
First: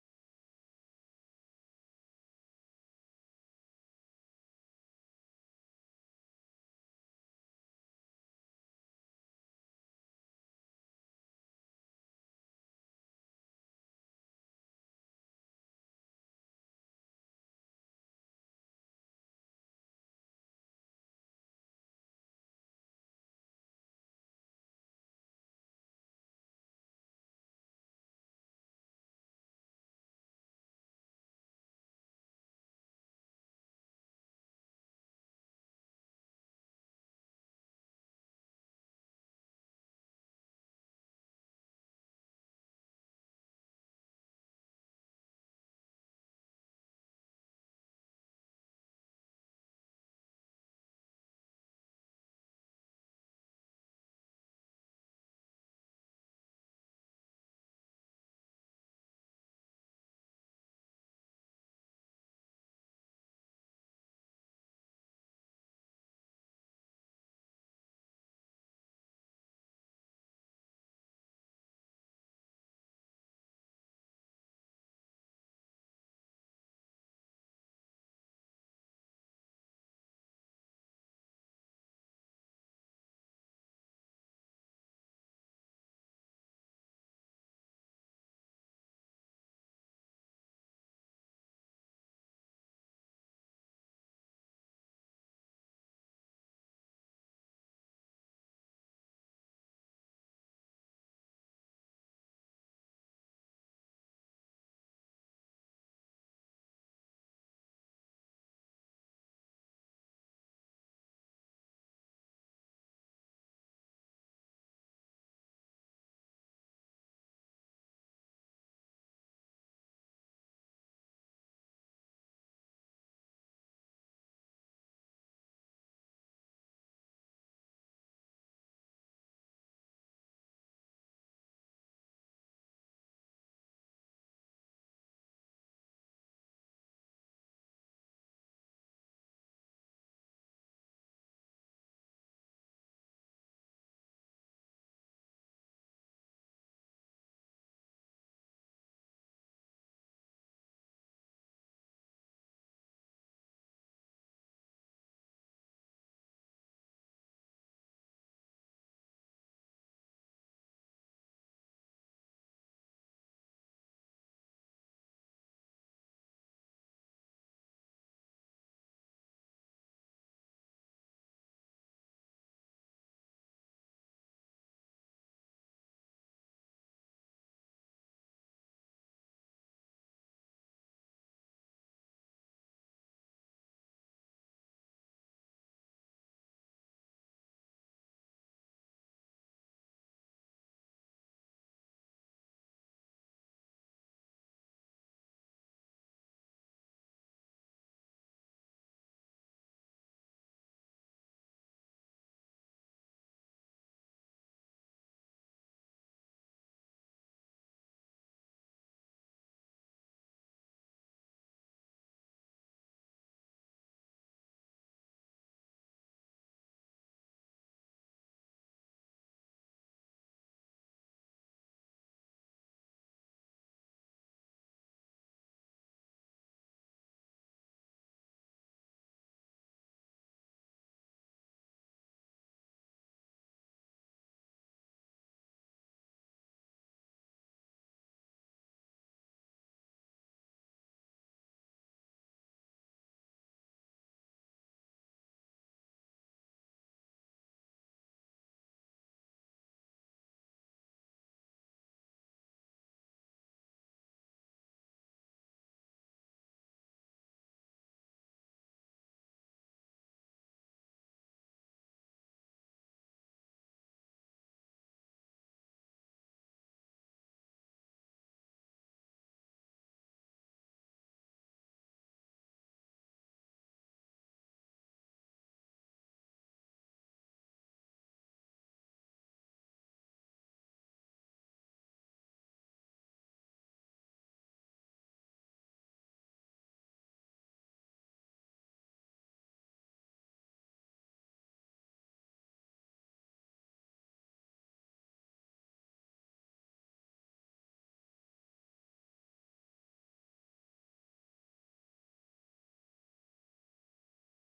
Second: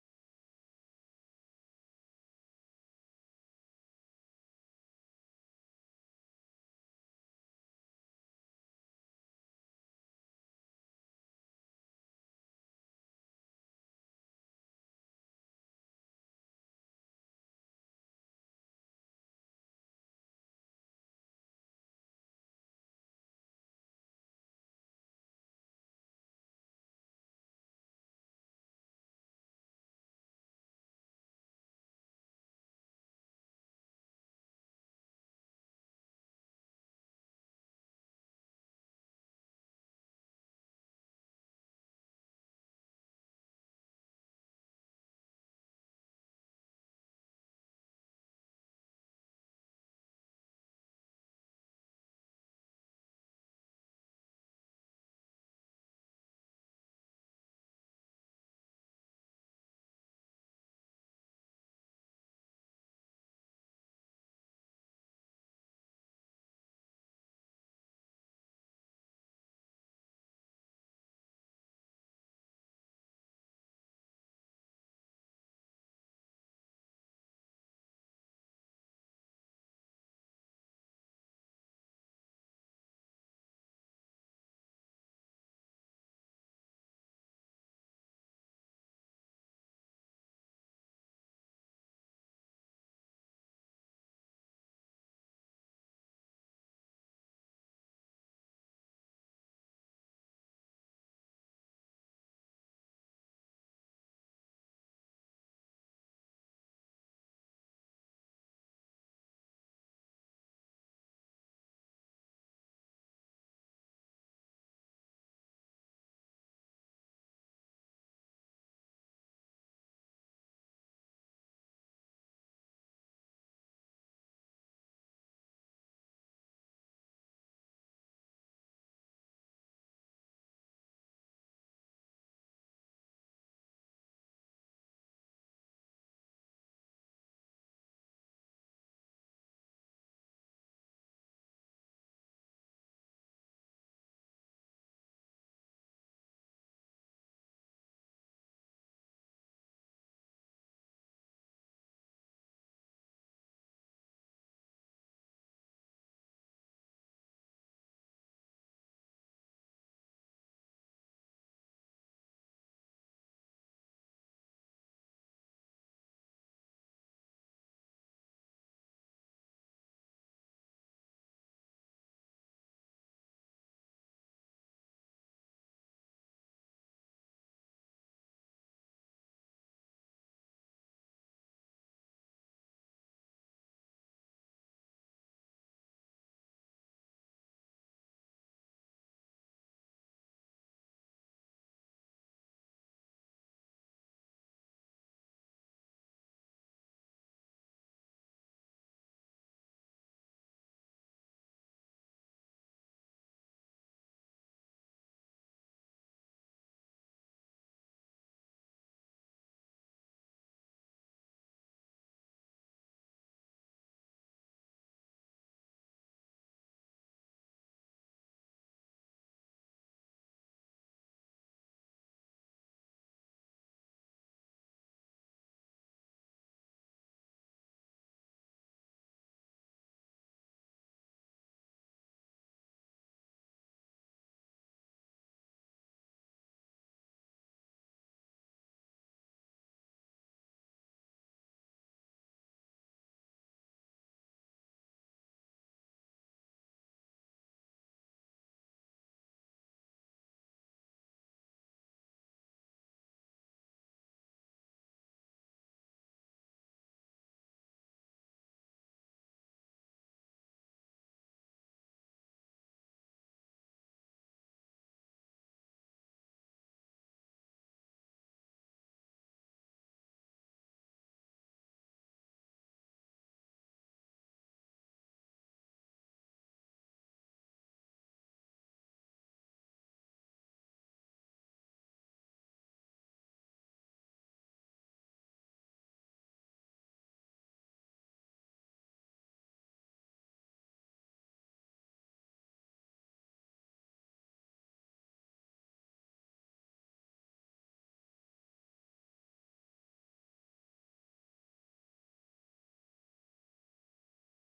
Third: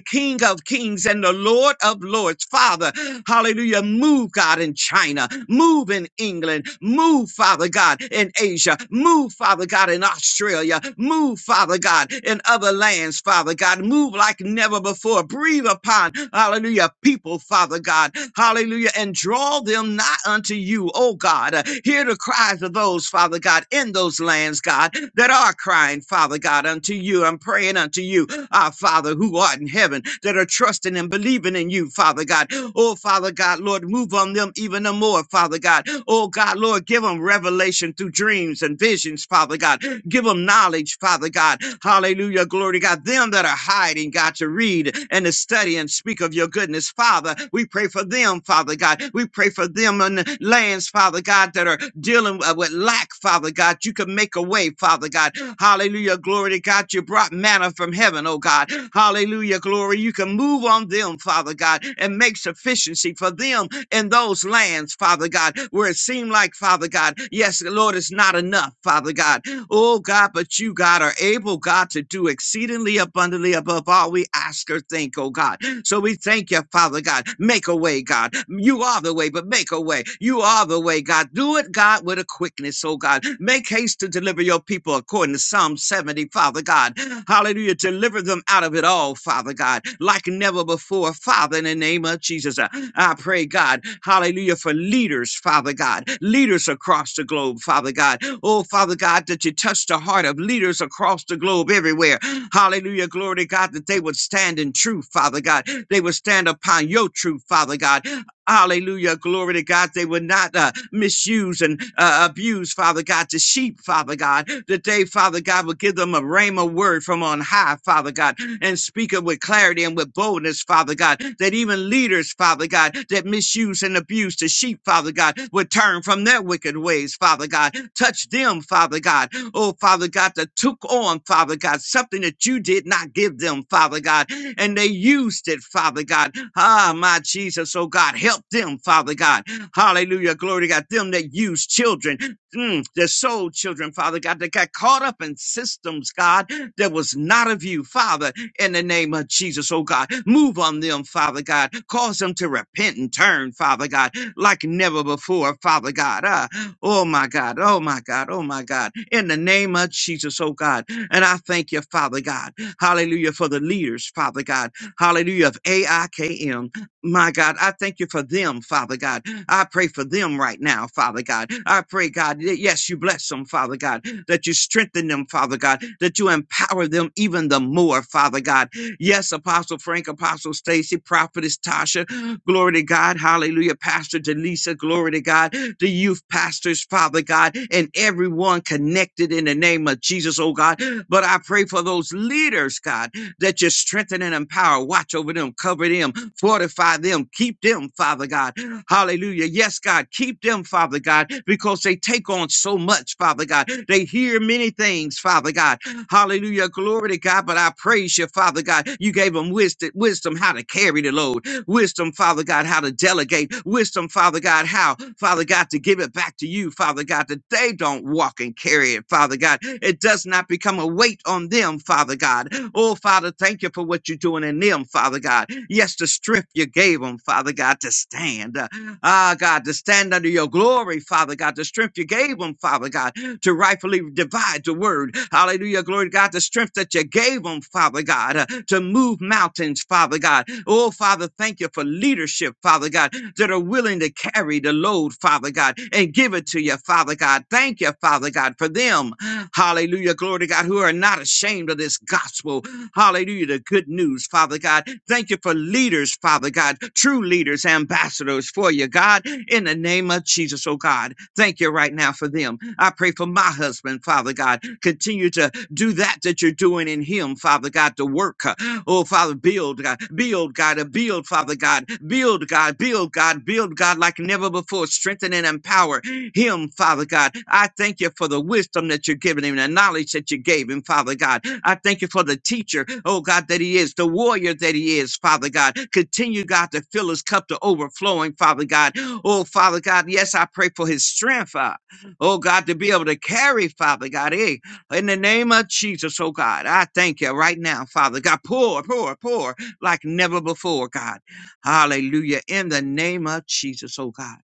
[SPEAKER 2] King of Kings and the Lord of Lords, Father. Hallelujah. Move, God, in China. Move in England. Move, Father God, in Asia. Move, Father God, in Australia. Move, Father. Father God, in other lands, Father God. Move like never before. Breathe upon, hallelujah, people, Father God, hallelujah, and draw them nigh unto you, oh God. Uh, Hear the cries of those, Father God, in those lands, God, that are crying, Father God, unto you. I'm praying unto you, our Father who art in heaven, that are trusting and believing in you, Father God. Oh, Father God, Lord, move on them even the more, Father God. Oh, God, Lord, give them revelation through dreams and visions, Father God. Give them knowledge, Father God. Hallelujah. Glory to God. Them that are hiding, God, to read and to study and speak of your goodness, Father. We pray for them, Father God. We pray for them in the lands, Father God, that are dealing uh, with lack, Father God. You can make a way, Father God. Hallelujah. Glory to God. You brought manna from heaven, oh God. Hallelujah. Glory. You can move on them, Father God, and make sufficiency for them in those lands, Father God, where it seemed like, Father God, yes, Lord, it's not enough, Father God. Oh God, but you, God, are able, God, to do exceedingly abundantly above all we ask or think, oh God. So we thank you, Father God. Make a way, God. You are the way, but make a way. You are the way, God. Do it, God, with a quickness, oh God. Make haste to deliver your people according to Psalm 70, Father God. Hallelujah. Deliver them out of it all, Father God, like never before, Father, in the name of Jesus. I pray, God, hallelujah, for leaders, Father God, leaders across the globe, Father God. Oh, Father God, that you touch the heart of leaders across the globe everywhere. Hallelujah, glory to God, that they would stand in truth, Father God. They would stand upon your truth, Father God. Hallelujah, glory to God. They would not uh, misuse and uh, abuse, Father God, the sheep, Father God. That they, Father God, would give them a rhema word from on high, Father God and speak it with clarity and with boldness, Father God, that even leaders, Father God, that misuse and abuse the sheep, Father God, would turn from their wicked ways, Father God. Touch them, Father God. Oh, Father God, that took on, Father God, something that you did not give them, Father God, and they used it, Father God. Ah, my Jesus, oh God, help them, Father God. Hallelujah, glory to God. Them that use children, mm, their soul children, Father God, that got caught up in systems, God, that was not of you, Father in the name of Jesus, oh God. Move on them, Father God. Cause them to repent and turn, Father God, like never before, Father God. Ah, oh my God, oh my God, oh my God. In the name of Jesus, oh God. And I thank you, Father God. Hallelujah for the leaders, Father God. Hallelujah of AIKM. My God, I thank you for them, Father God. I pray for them right now, Father God. I pray, God, y- yes, you bless them, Father God that you strengthen them, Father God, that you empower them even the more, Father God. Yes, Apostle Frank, Apostle Stacy, Prophetess Tasha, glory to God, hallelujah, Pastor Delisa, glory to God, the youth pastors, Father God, and everyone connected in the name of Jesus, oh God. But I pray for those leaders, God, that you strengthen and empower. Watch over them, cover them, fortify them, keep them, Father God. Hallelujah. Yes, God, keep them, Father God, because they take on so much, Father God. They hear many things, Father God. Hallelujah. Glory to God. But I praise you, Father God. You gave them wisdom, wisdom how to carry the load. Wisdom, Father God, how to delegate. Wisdom, Father God, how, Father God, to give it back to you, Father God, that they don't walk and carry it, Father God. It does not become a weight on them, Father God. Oh, Father, thank you for what you're doing in them, Father God. Yes, the strength you gave them, Father God, to stand. Uh, Ah, God, to stand under your glory, Father God, the strength you gave them, Father God, to rightfully divide the word. Hallelujah, glory to God, the strength that you gave them, Father God, uh, to move mountains, Father God. Oh, Father, thank you for leadership, Father God, that are willing to carry the load, Father God, and give it to you, Father God. Thank you, Father God, for them. Hallelujah. Glory to God, who are not ashamed of this gospel. Hallelujah. The good news, Father God. Thank you for leaders, Father God, true leaders, ambassadors for you, God, in the name of Jesus, oh God. Thank you right now for them. I pray for my husband, Father God. Continue to do that that you're doing in him, Father God, to work. uh, Oh, Father, build, God, build, God, uh, build, Father God, build, God, build, God, build, God, like never before. Strengthen and empower him, Father God. I thank you for the wisdom that you're giving him, the knowledge that you gave him, Father God. I thank you for the teacher, oh God, that he is, the warrior that he is, Father God. Continue, God, to fill his cup to overflowing, Father God. Oh, Father God, yes, I pray for his strength, uh, oh God, to be able to carry, Father God. Eh, in the name of Jesus, oh God, I thank you right now, Father God. Pour, pour, pour like never before, God. Hallelujah. In the name of Jesus, oh God.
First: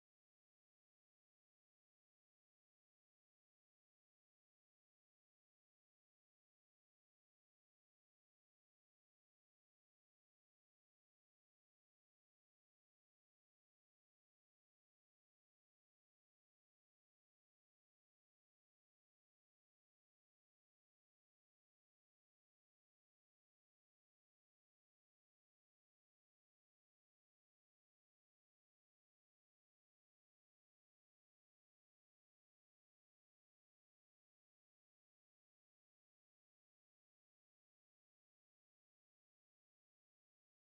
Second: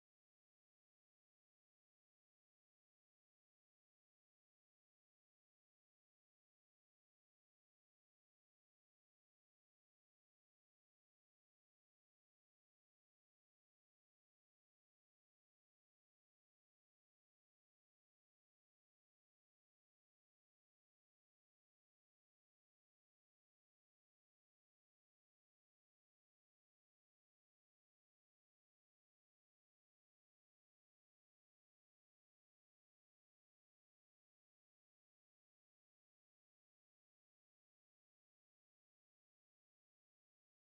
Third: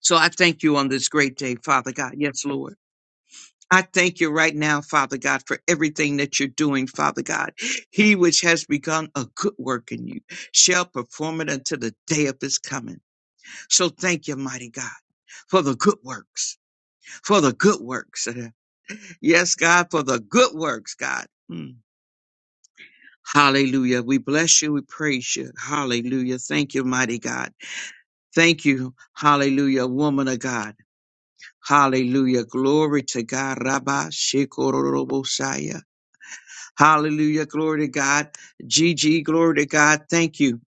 [SPEAKER 2] So I thank you on this great day, Father God. Yes, Lord. I thank you right now, Father God, for everything that you're doing, Father God. He which has begun a good work in you shall perform it until the day of his coming. So thank you, mighty God, for the good works, for the good works. Yes, God, for the good works, God. Hmm. Hallelujah. We bless you. We praise you. Hallelujah. Thank you, mighty God. Thank you. Hallelujah, woman of God. Hallelujah. Glory to God. Rabba Shekorobosaya. Hallelujah. Glory to God. GG. Glory to God. Thank you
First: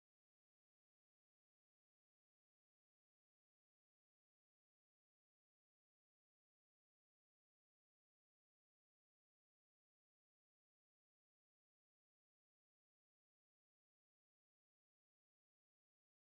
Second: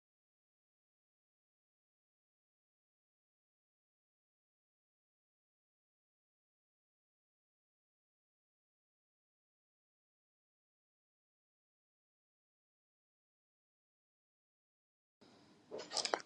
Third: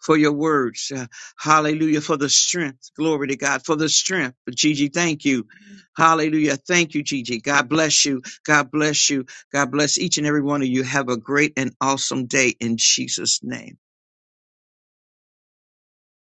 [SPEAKER 2] for your words. Uh, hallelujah. For the strength. Glory to God. For the strength. Gigi, thank you. Hallelujah. Thank you, Gigi. God bless you. God bless you. God bless each and every one of you. Have a great and awesome day in Jesus' name.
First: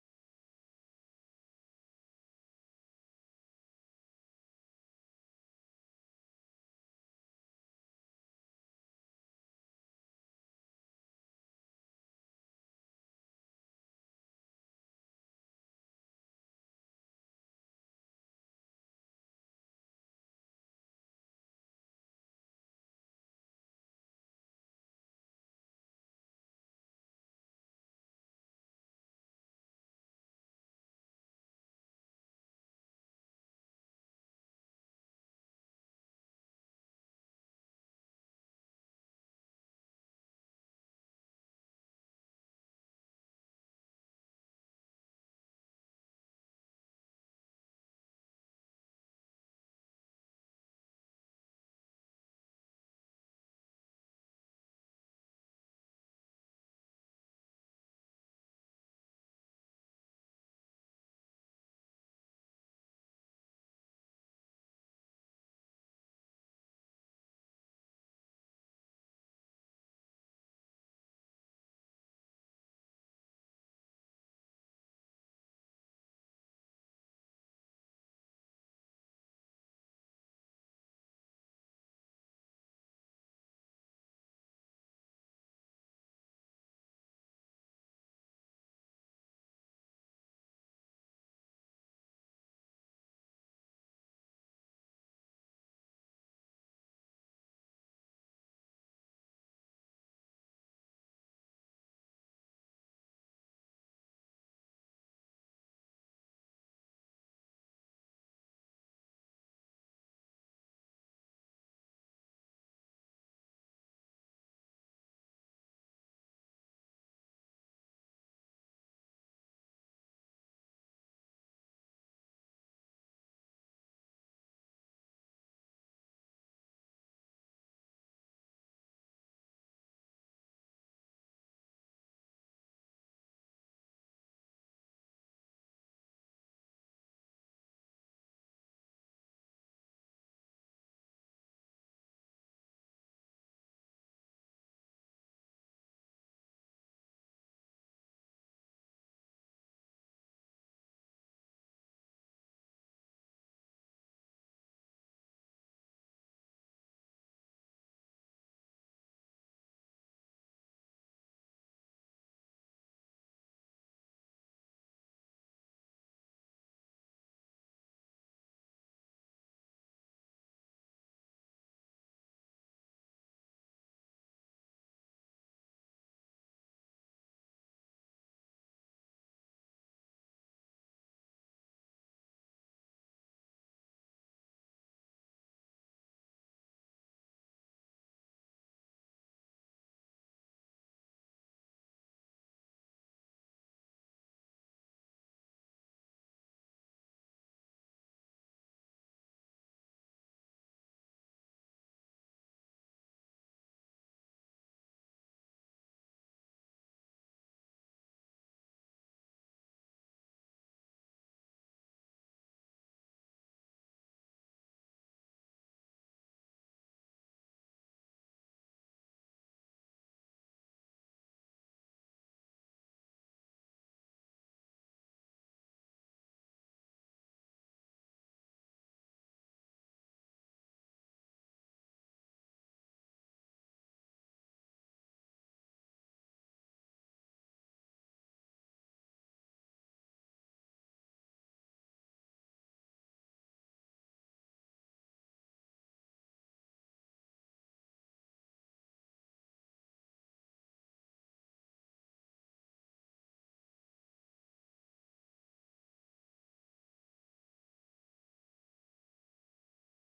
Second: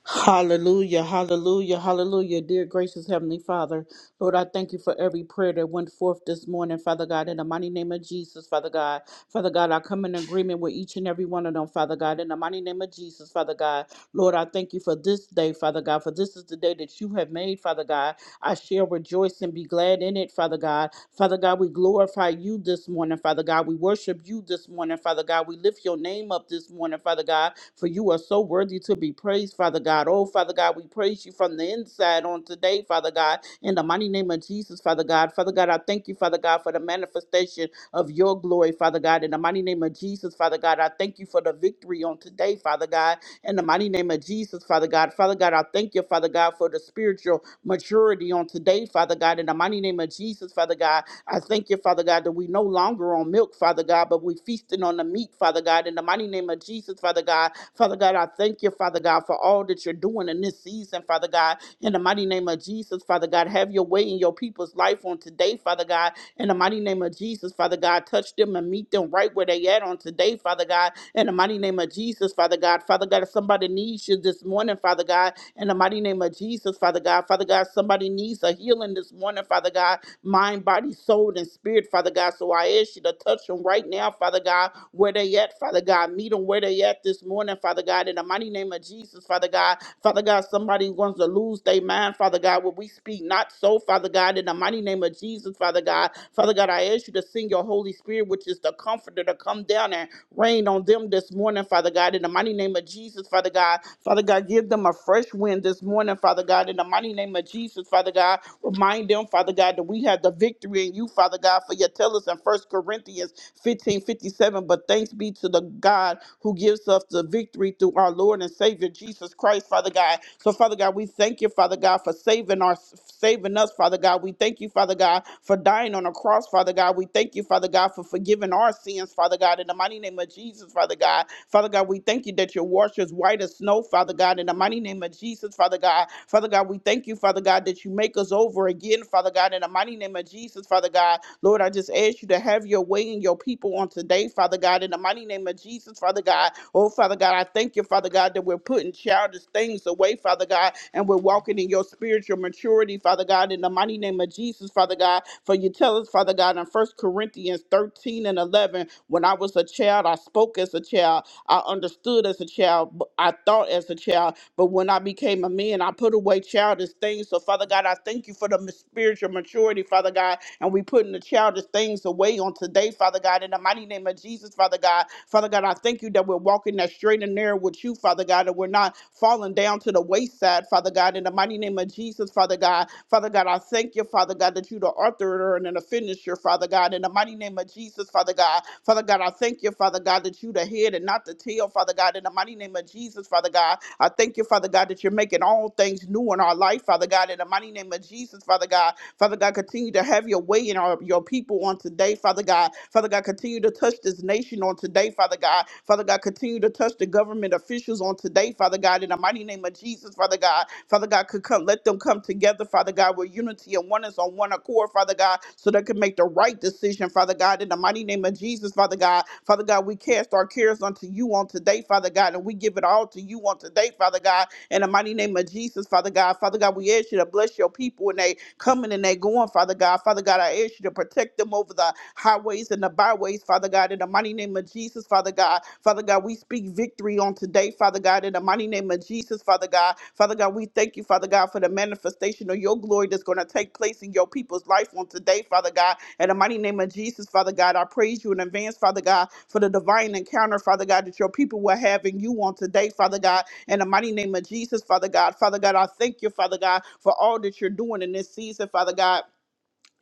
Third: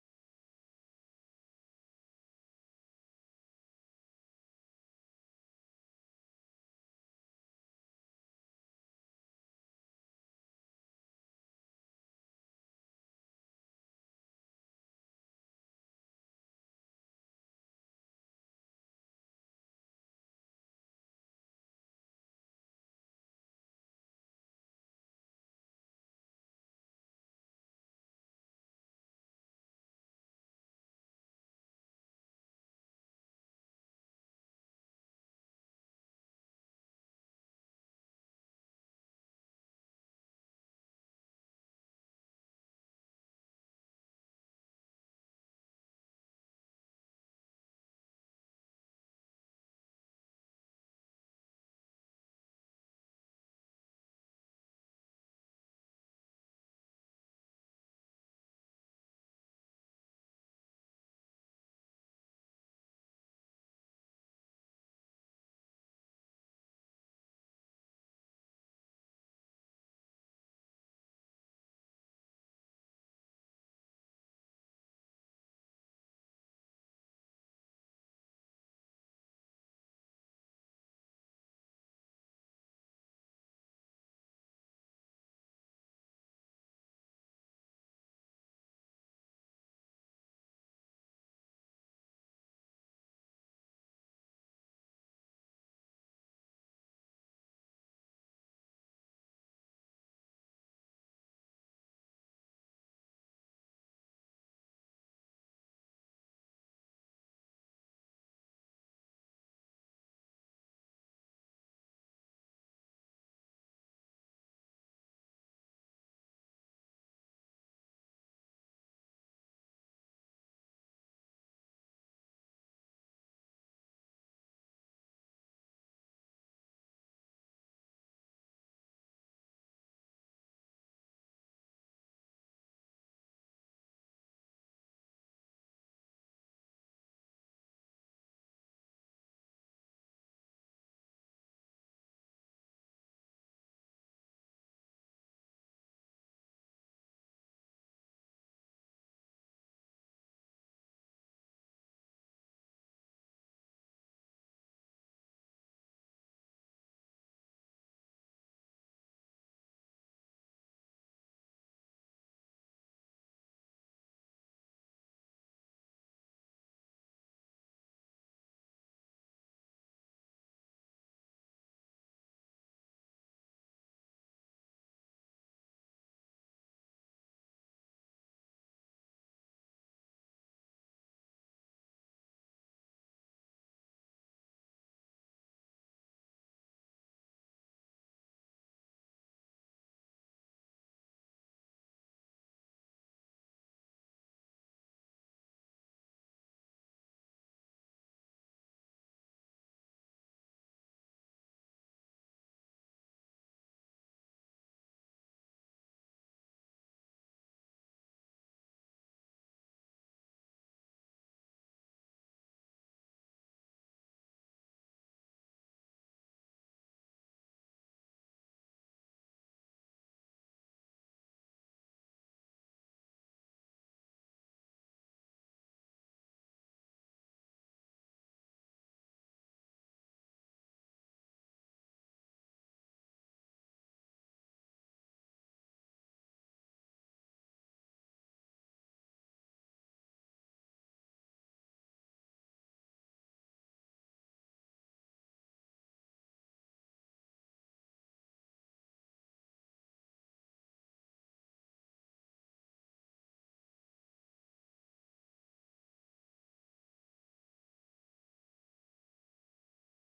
[SPEAKER 1] Hallelujah, hallelujah, hallelujah. Dear gracious Heavenly Father, Lord, I thank you for every prayer that went forth this morning, Father God, in the mighty name of Jesus, Father God. Father God, I come in agreement with each and every one of them, Father God, in the mighty name of Jesus, Father God. Lord, I thank you for this day, Father God, for this is the day that you have made, Father God. I shall rejoice and be glad in it, Father God. Father God, we glorify you this morning, Father God. We worship you this morning, Father God. We lift your name up this morning, Father God for you are so worthy to be praised, Father God. Oh, Father God, we praise you from the inside on today, Father God, in the mighty name of Jesus, Father God. Father God, I thank you, Father God, for the manifestation of your glory, Father God, in the mighty name of Jesus, Father God. I thank you for the victory on today, Father God, in the mighty name of Jesus, Father God. Father God, I thank you, Father God, for the spiritual maturity on today, Father God, in the mighty name of Jesus, Father God. I thank you, Father God, that we no longer on milk, Father God, but we feasting on the meat, Father God, in the mighty name of Jesus, Father God. Father God, I thank you, Father God, for all that you're doing in this season, Father God, in the mighty name of Jesus, Father God. Have your way in your people's life on today, Father God, in the mighty name of Jesus, Father God. Touch them and meet them right where they at on today, Father God, in the mighty name of Jesus, Father God. Father God, if somebody needs you this morning, Father God, in the mighty name of Jesus, Father God. Father God, somebody needs a healing this morning, Father God, mind, body, soul, and spirit, Father God. So I ask you to touch them right now, Father God, where they at, Father God. Meet them where they at this morning, Father God. In the mighty name of Jesus, Father God. Father God, somebody wants to lose their mind, Father God. When we speak not so, Father God, in the mighty name of Jesus, Father God. Father God, I ask you to send your Holy Spirit, which is the comforter, to come down and rain on them this morning, Father God. In the mighty name of Jesus, Father God. Father God, give them a fresh wind this morning, Father God. In the mighty name of Jesus, Father God. Remind them, Father God, that we have the victory in you, Father God, for you tell us in First Corinthians 15 57. But thanks be to the God who gives us the victory through our Lord and Savior Jesus Christ, Father God. So, Father God, we thank you, Father God, for saving our saving us, Father God. We thank you, Father God, for dying on a cross, Father God. We thank you, Father God, for forgiving our sins, Father God, in the mighty name of Jesus, Father God. Father God, we thank you that your wash is white as snow, Father God, in the mighty name of Jesus, Father God. Father God, we thank you, Father God, that you make us over again, Father God, in the mighty name of Jesus, Father God. Lord, I just ask you to have your way in your people on today, Father God, in the mighty name of Jesus, Father God. Oh, Father God, I thank you, Father God, that we're putting childish things away, Father God, and we're walking in your spiritual maturity, Father God, in the mighty name of Jesus, Father God. For you tell us, Father God, in First Corinthians 13 and 11, when I was a child, I spoke as a child, I understood as a child, but I thought as a child, but when I became a man, I put away childish things. So, Father God, I thank you for the m- spiritual maturity, Father God, and we putting the childish things away on today, Father God, in the mighty name of Jesus, Father God. Father God, I thank you that we're walking that straight and narrow with you, Father God, and we're not falling down to the wayside, Father God, in the mighty name of Jesus, Father God. Father God, I thank you, Father God, that you the author and the finisher, Father God, in the mighty name of Jesus, Father God. Father God, I thank you, Father God, that you the head and not the tail, Father God, in the mighty name of Jesus, Father God. I thank you, Father God, that you're making all things new in our life, Father God, in the mighty name of Jesus, Father God. Father God, continue to have your way in our your people on today, Father God. Father God, continue to touch this nation on today, Father God. Father God, continue to touch the government officials on today, Father God. In the mighty name of Jesus, Father God. Father God, could come let them come together, Father God, with unity and oneness on one accord, Father God, so they can make the right decision, Father God. In the mighty name of Jesus, Father God. Father God, we cast our cares unto you on today, Father God, and we give it all to you on today, Father God. In the mighty name of Jesus, Father God, Father God, we ask you to bless your people when they coming and they going, Father God. Father God, I ask you to protect them over the highways and the byways, Father God. In the mighty name of Jesus, Father God, Father God, we speak victory on today, Father God. In the mighty name of Jesus, Father God, Father God, we thank you, Father God, for the manifestation of your glory that's going to take place in your people's life on today, Father God. In the mighty name of Jesus, Father God, I praise you in advance, Father God, for the divine encounter, Father God, that your people will have in you on today, Father God. In the mighty name of Jesus, Father God. Father God, I thank you, Father God, for all that you're doing in this season, Father God.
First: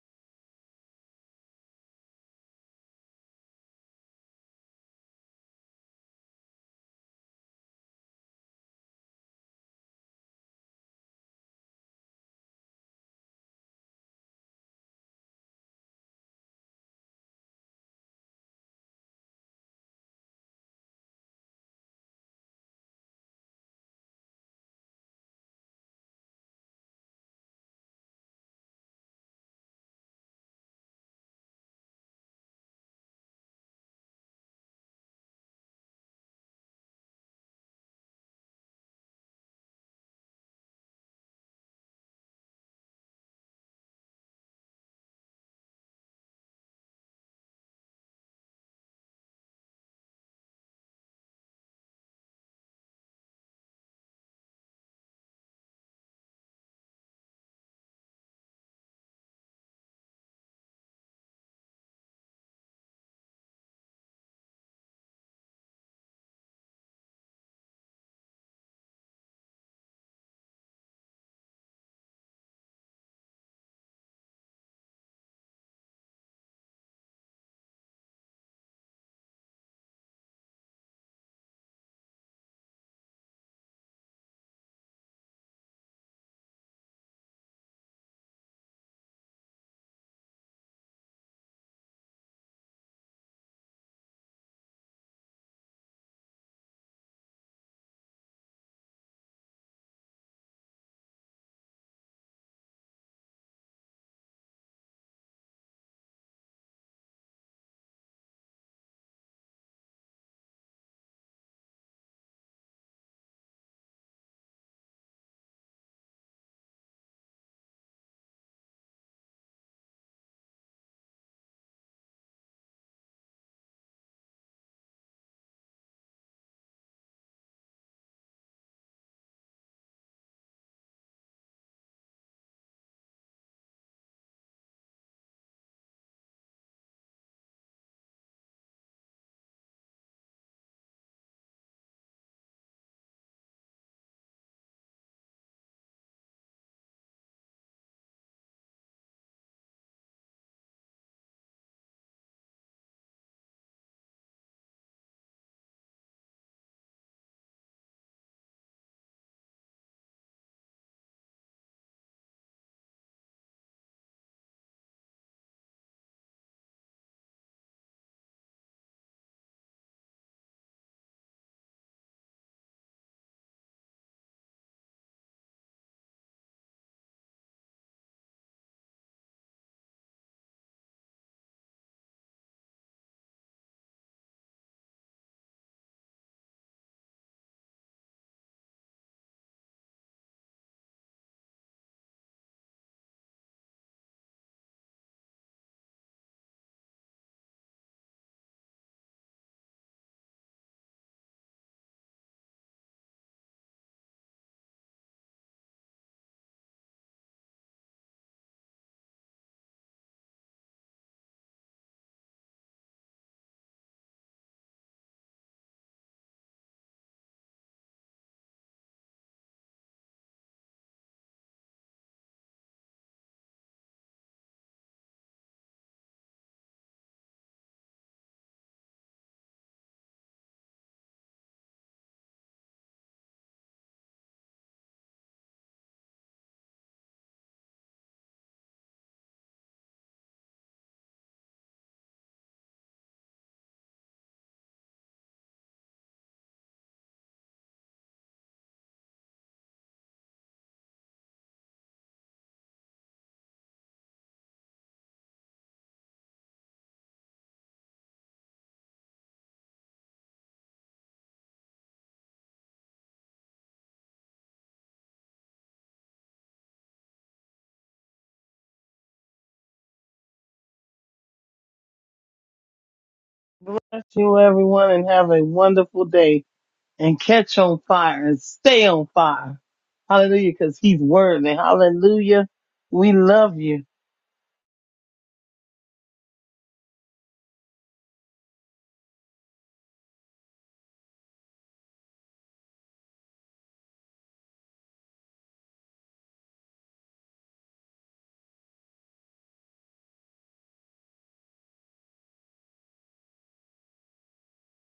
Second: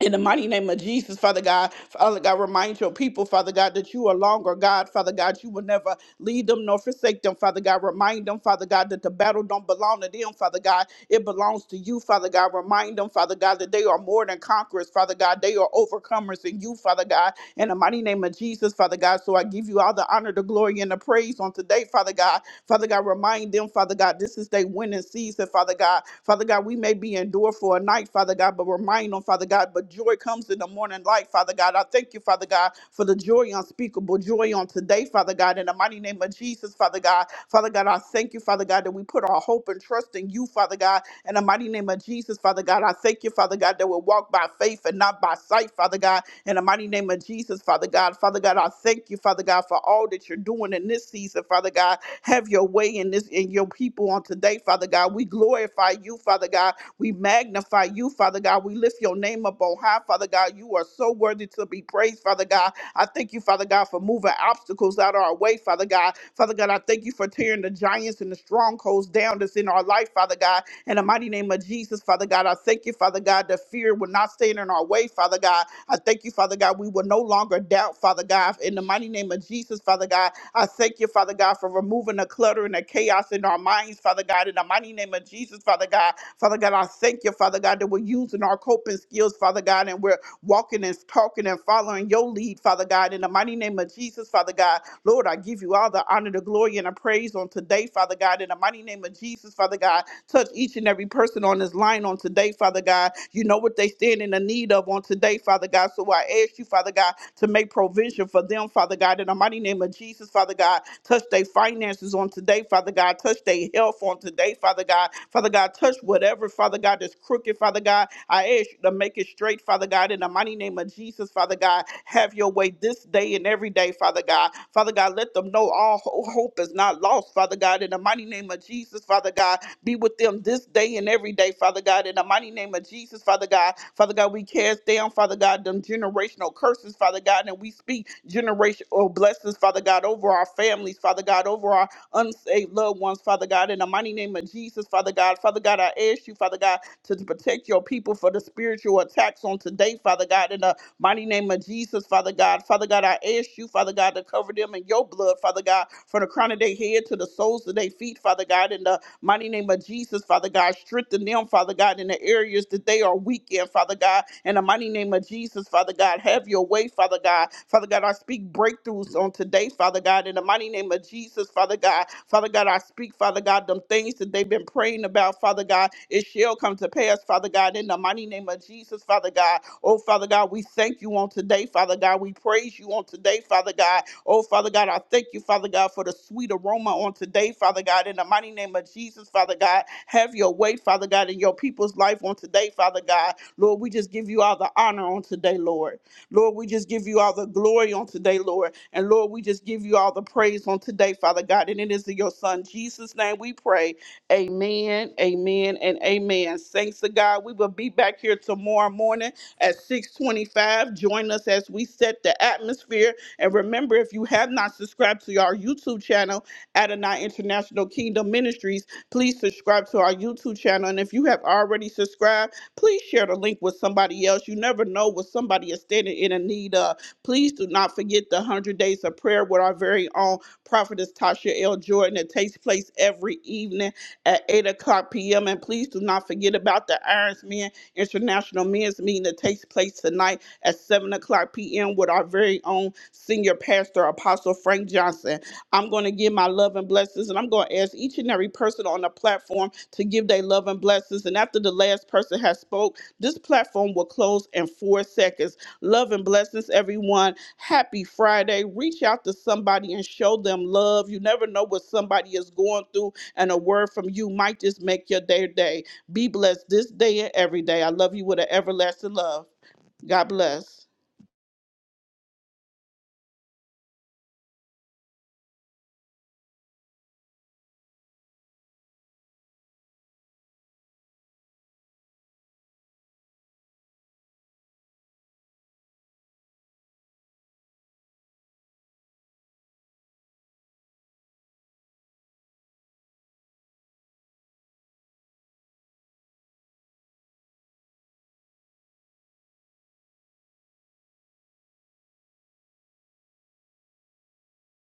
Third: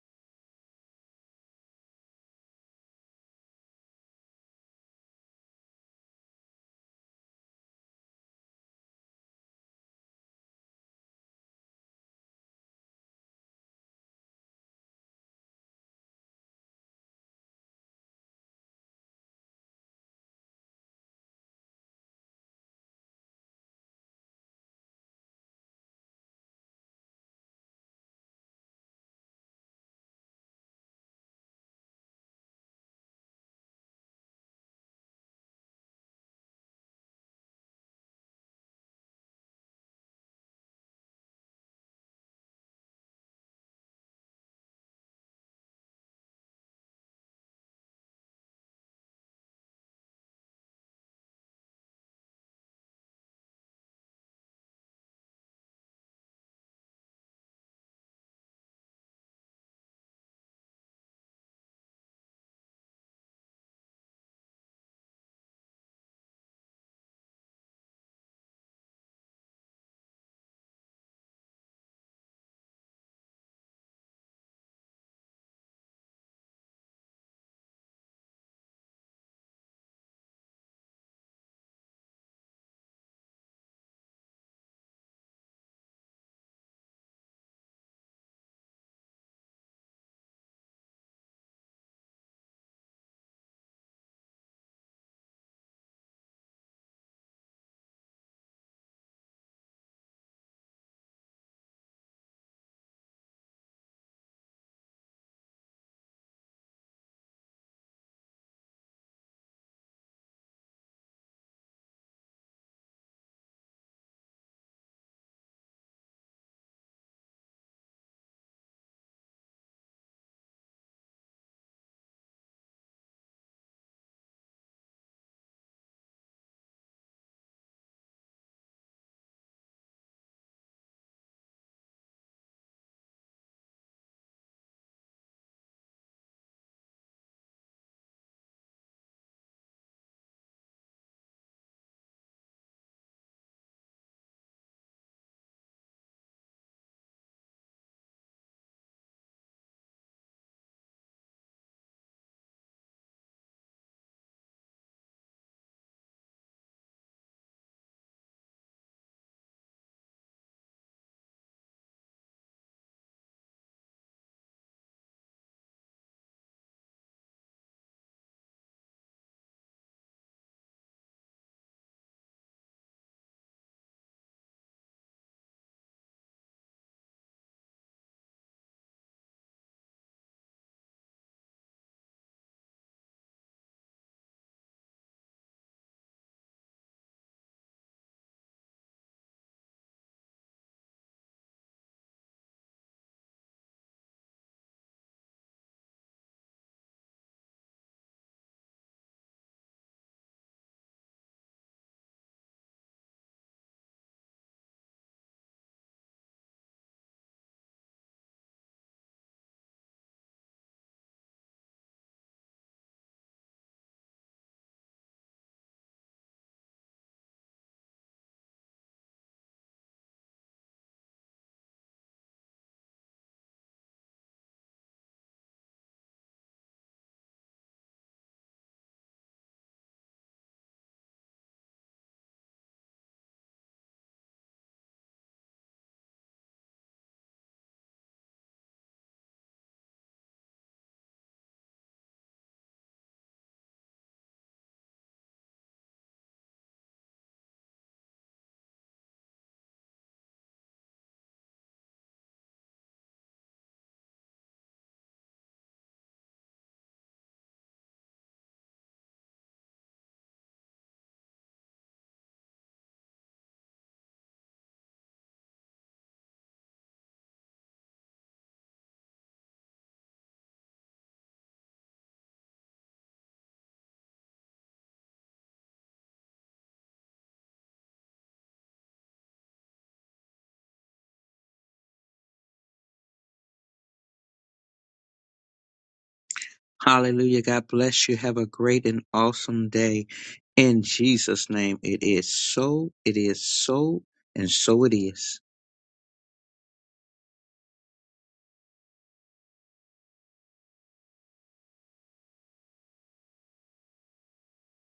[SPEAKER 1] In the mighty name of Jesus, Father God, Father God, remind your people, Father God, that you are longer, God, Father God, you will never lead them nor forsake them, Father God. Remind them, Father God, that the battle don't belong to them, Father God. It belongs to you, Father God. Remind them, Father God, that they are more than conquerors, Father God. They are overcomers in you, Father God. In the mighty name of Jesus, Father God. So I give you all the honor, the glory, and the praise on today, Father God. Father God, remind them, Father God, this is their winning season, Father God. Father God, we may be endured for a night, Father God, but remind them, Father God, but joy comes in the morning light, Father God. I thank you, Father God, for the joy unspeakable, joy on today, Father God, in the mighty name of Jesus, Father God. Father God, I thank you, Father God, that we put our hope and trust in you, Father God, in the mighty name of Jesus, Father God. I thank you, Father God, that we walk by faith and not by sight, Father God, in the mighty name of Jesus, Father God. Father God, I thank you, Father God, for all that you're doing in this season, Father God. Have your way in this in your people on today, Father God. We glorify you, Father God. We magnify you, Father God. We lift your name up on high, Father God. You are so worthy to be praised, Father God. I thank you, Father God, for moving obstacles out of our way, Father God. Father God, I thank you for tearing the giants and the strongholds down that's in our life, Father God. In the mighty name of Jesus, Father God, I thank you, Father God, that fear will not stand in our way, Father God. I thank you, Father God. We will no longer doubt, Father God. In the mighty name of Jesus, Father God, I thank you, Father God, for removing the clutter and the chaos in our minds, Father God. In the mighty name of Jesus, Father God, Father God, I thank you, Father God, that we're using our coping skills, Father God, and we're walking and talking and following your lead, Father God. In the mighty name of Jesus, Father God, Lord, I give you all the honor, the glory, and the praise on today, Father God. In the mighty name of Jesus, Father God, touch each and every person on this line on today, Father God. You know what they stand in the need of on today, Father God. So I ask you, Father God, to make provision for them, Father God. In the mighty name of Jesus, Father God, touch their finances on today, Father God. Touch their health on today, Father God. Father God, touch what whatever, Father God, that's crooked, Father God. I ask you to make it straight, Father God, in the mighty name of Jesus, Father God. Have your way this day and every day, Father God. Father God, let them know all ho- hope is not lost, Father God, in the mighty name of Jesus, Father God. Be with them this day and every day, Father God, in the mighty name of Jesus, Father God. Father God, we cast down, Father God, them generational curses, Father God, and we speak generational blessings, Father God, over our families, Father God, over our unsaved loved ones, Father God. In the mighty name of Jesus, Father God. Father God, I ask you, Father God, to protect your people for the spiritual attacks on today, Father God. In the mighty name of Jesus, Father God. Father God, I ask you, Father God, to cover them in your blood, Father God, from the crown of their head to the soles of their feet, Father God. In the Mighty name of Jesus, Father God, strengthen them, Father God, in the areas that they are weak in, Father God. In the mighty name of Jesus, Father God, have your way, Father God. Father God, I speak breakthroughs on today, Father God. In the mighty name of Jesus, Father God. Father God, I speak, Father God, them things that they've been praying about, Father God. It shall come to pass, Father God. In the mighty name of Jesus, Father God. Oh, Father God, we thank you on today, Father God. We praise you on today, Father God. Oh, Father God, I thank you, Father God, for the sweet aroma on today, Father God. In the mighty name of Jesus, Father God, have your way, Father God, in your people's life on today, Father God. Lord, we just give you all the honor on today, Lord. Lord, we just give you all the glory on today, Lord. And Lord, we just give you all the praise on today, Father God. And it is in your Son, Jesus' name, we pray. Amen, amen, and amen. Thanks to God. We will be back here tomorrow morning at 625. Join us as we set the atmosphere. And remember, if you have not subscribed to our YouTube channel, Adonai International Kingdom Ministries, please subscribe to our YouTube channel. And if you have already subscribed, please share the link with somebody else. You never know what somebody is standing in a need of. Please do not forget the 100 Days of Prayer with our very own prophetess Tasha L. Jordan. It takes place every evening at 8 o'clock p.m. And please do not forget about the Irons Men. International Men's Meeting that takes place tonight at 7 o'clock p.m. with our very own senior pastor, Apostle Frank Johnson. I'm going to give my love and blessings, and I'm going to ask each and every person on the platform to give their love and blessings. And after the last person has spoke, this platform will close in four seconds. Love and blessings, everyone. Happy Friday. Reach out to somebody and show them love. You never know what somebody is going through, and a word from you might just make your day. day. Be blessed this day and every day. I love you with an everlasting love. God bless.
[SPEAKER 3] Bless you, everyone, and have a wonderful day. And catch on fire and stay on fire. Hallelujah, because he's worthy. Hallelujah. We love you.
[SPEAKER 2] Hallelujah. God bless you. Have a great and awesome day. In Jesus' name, it is so, it is so, and so it is.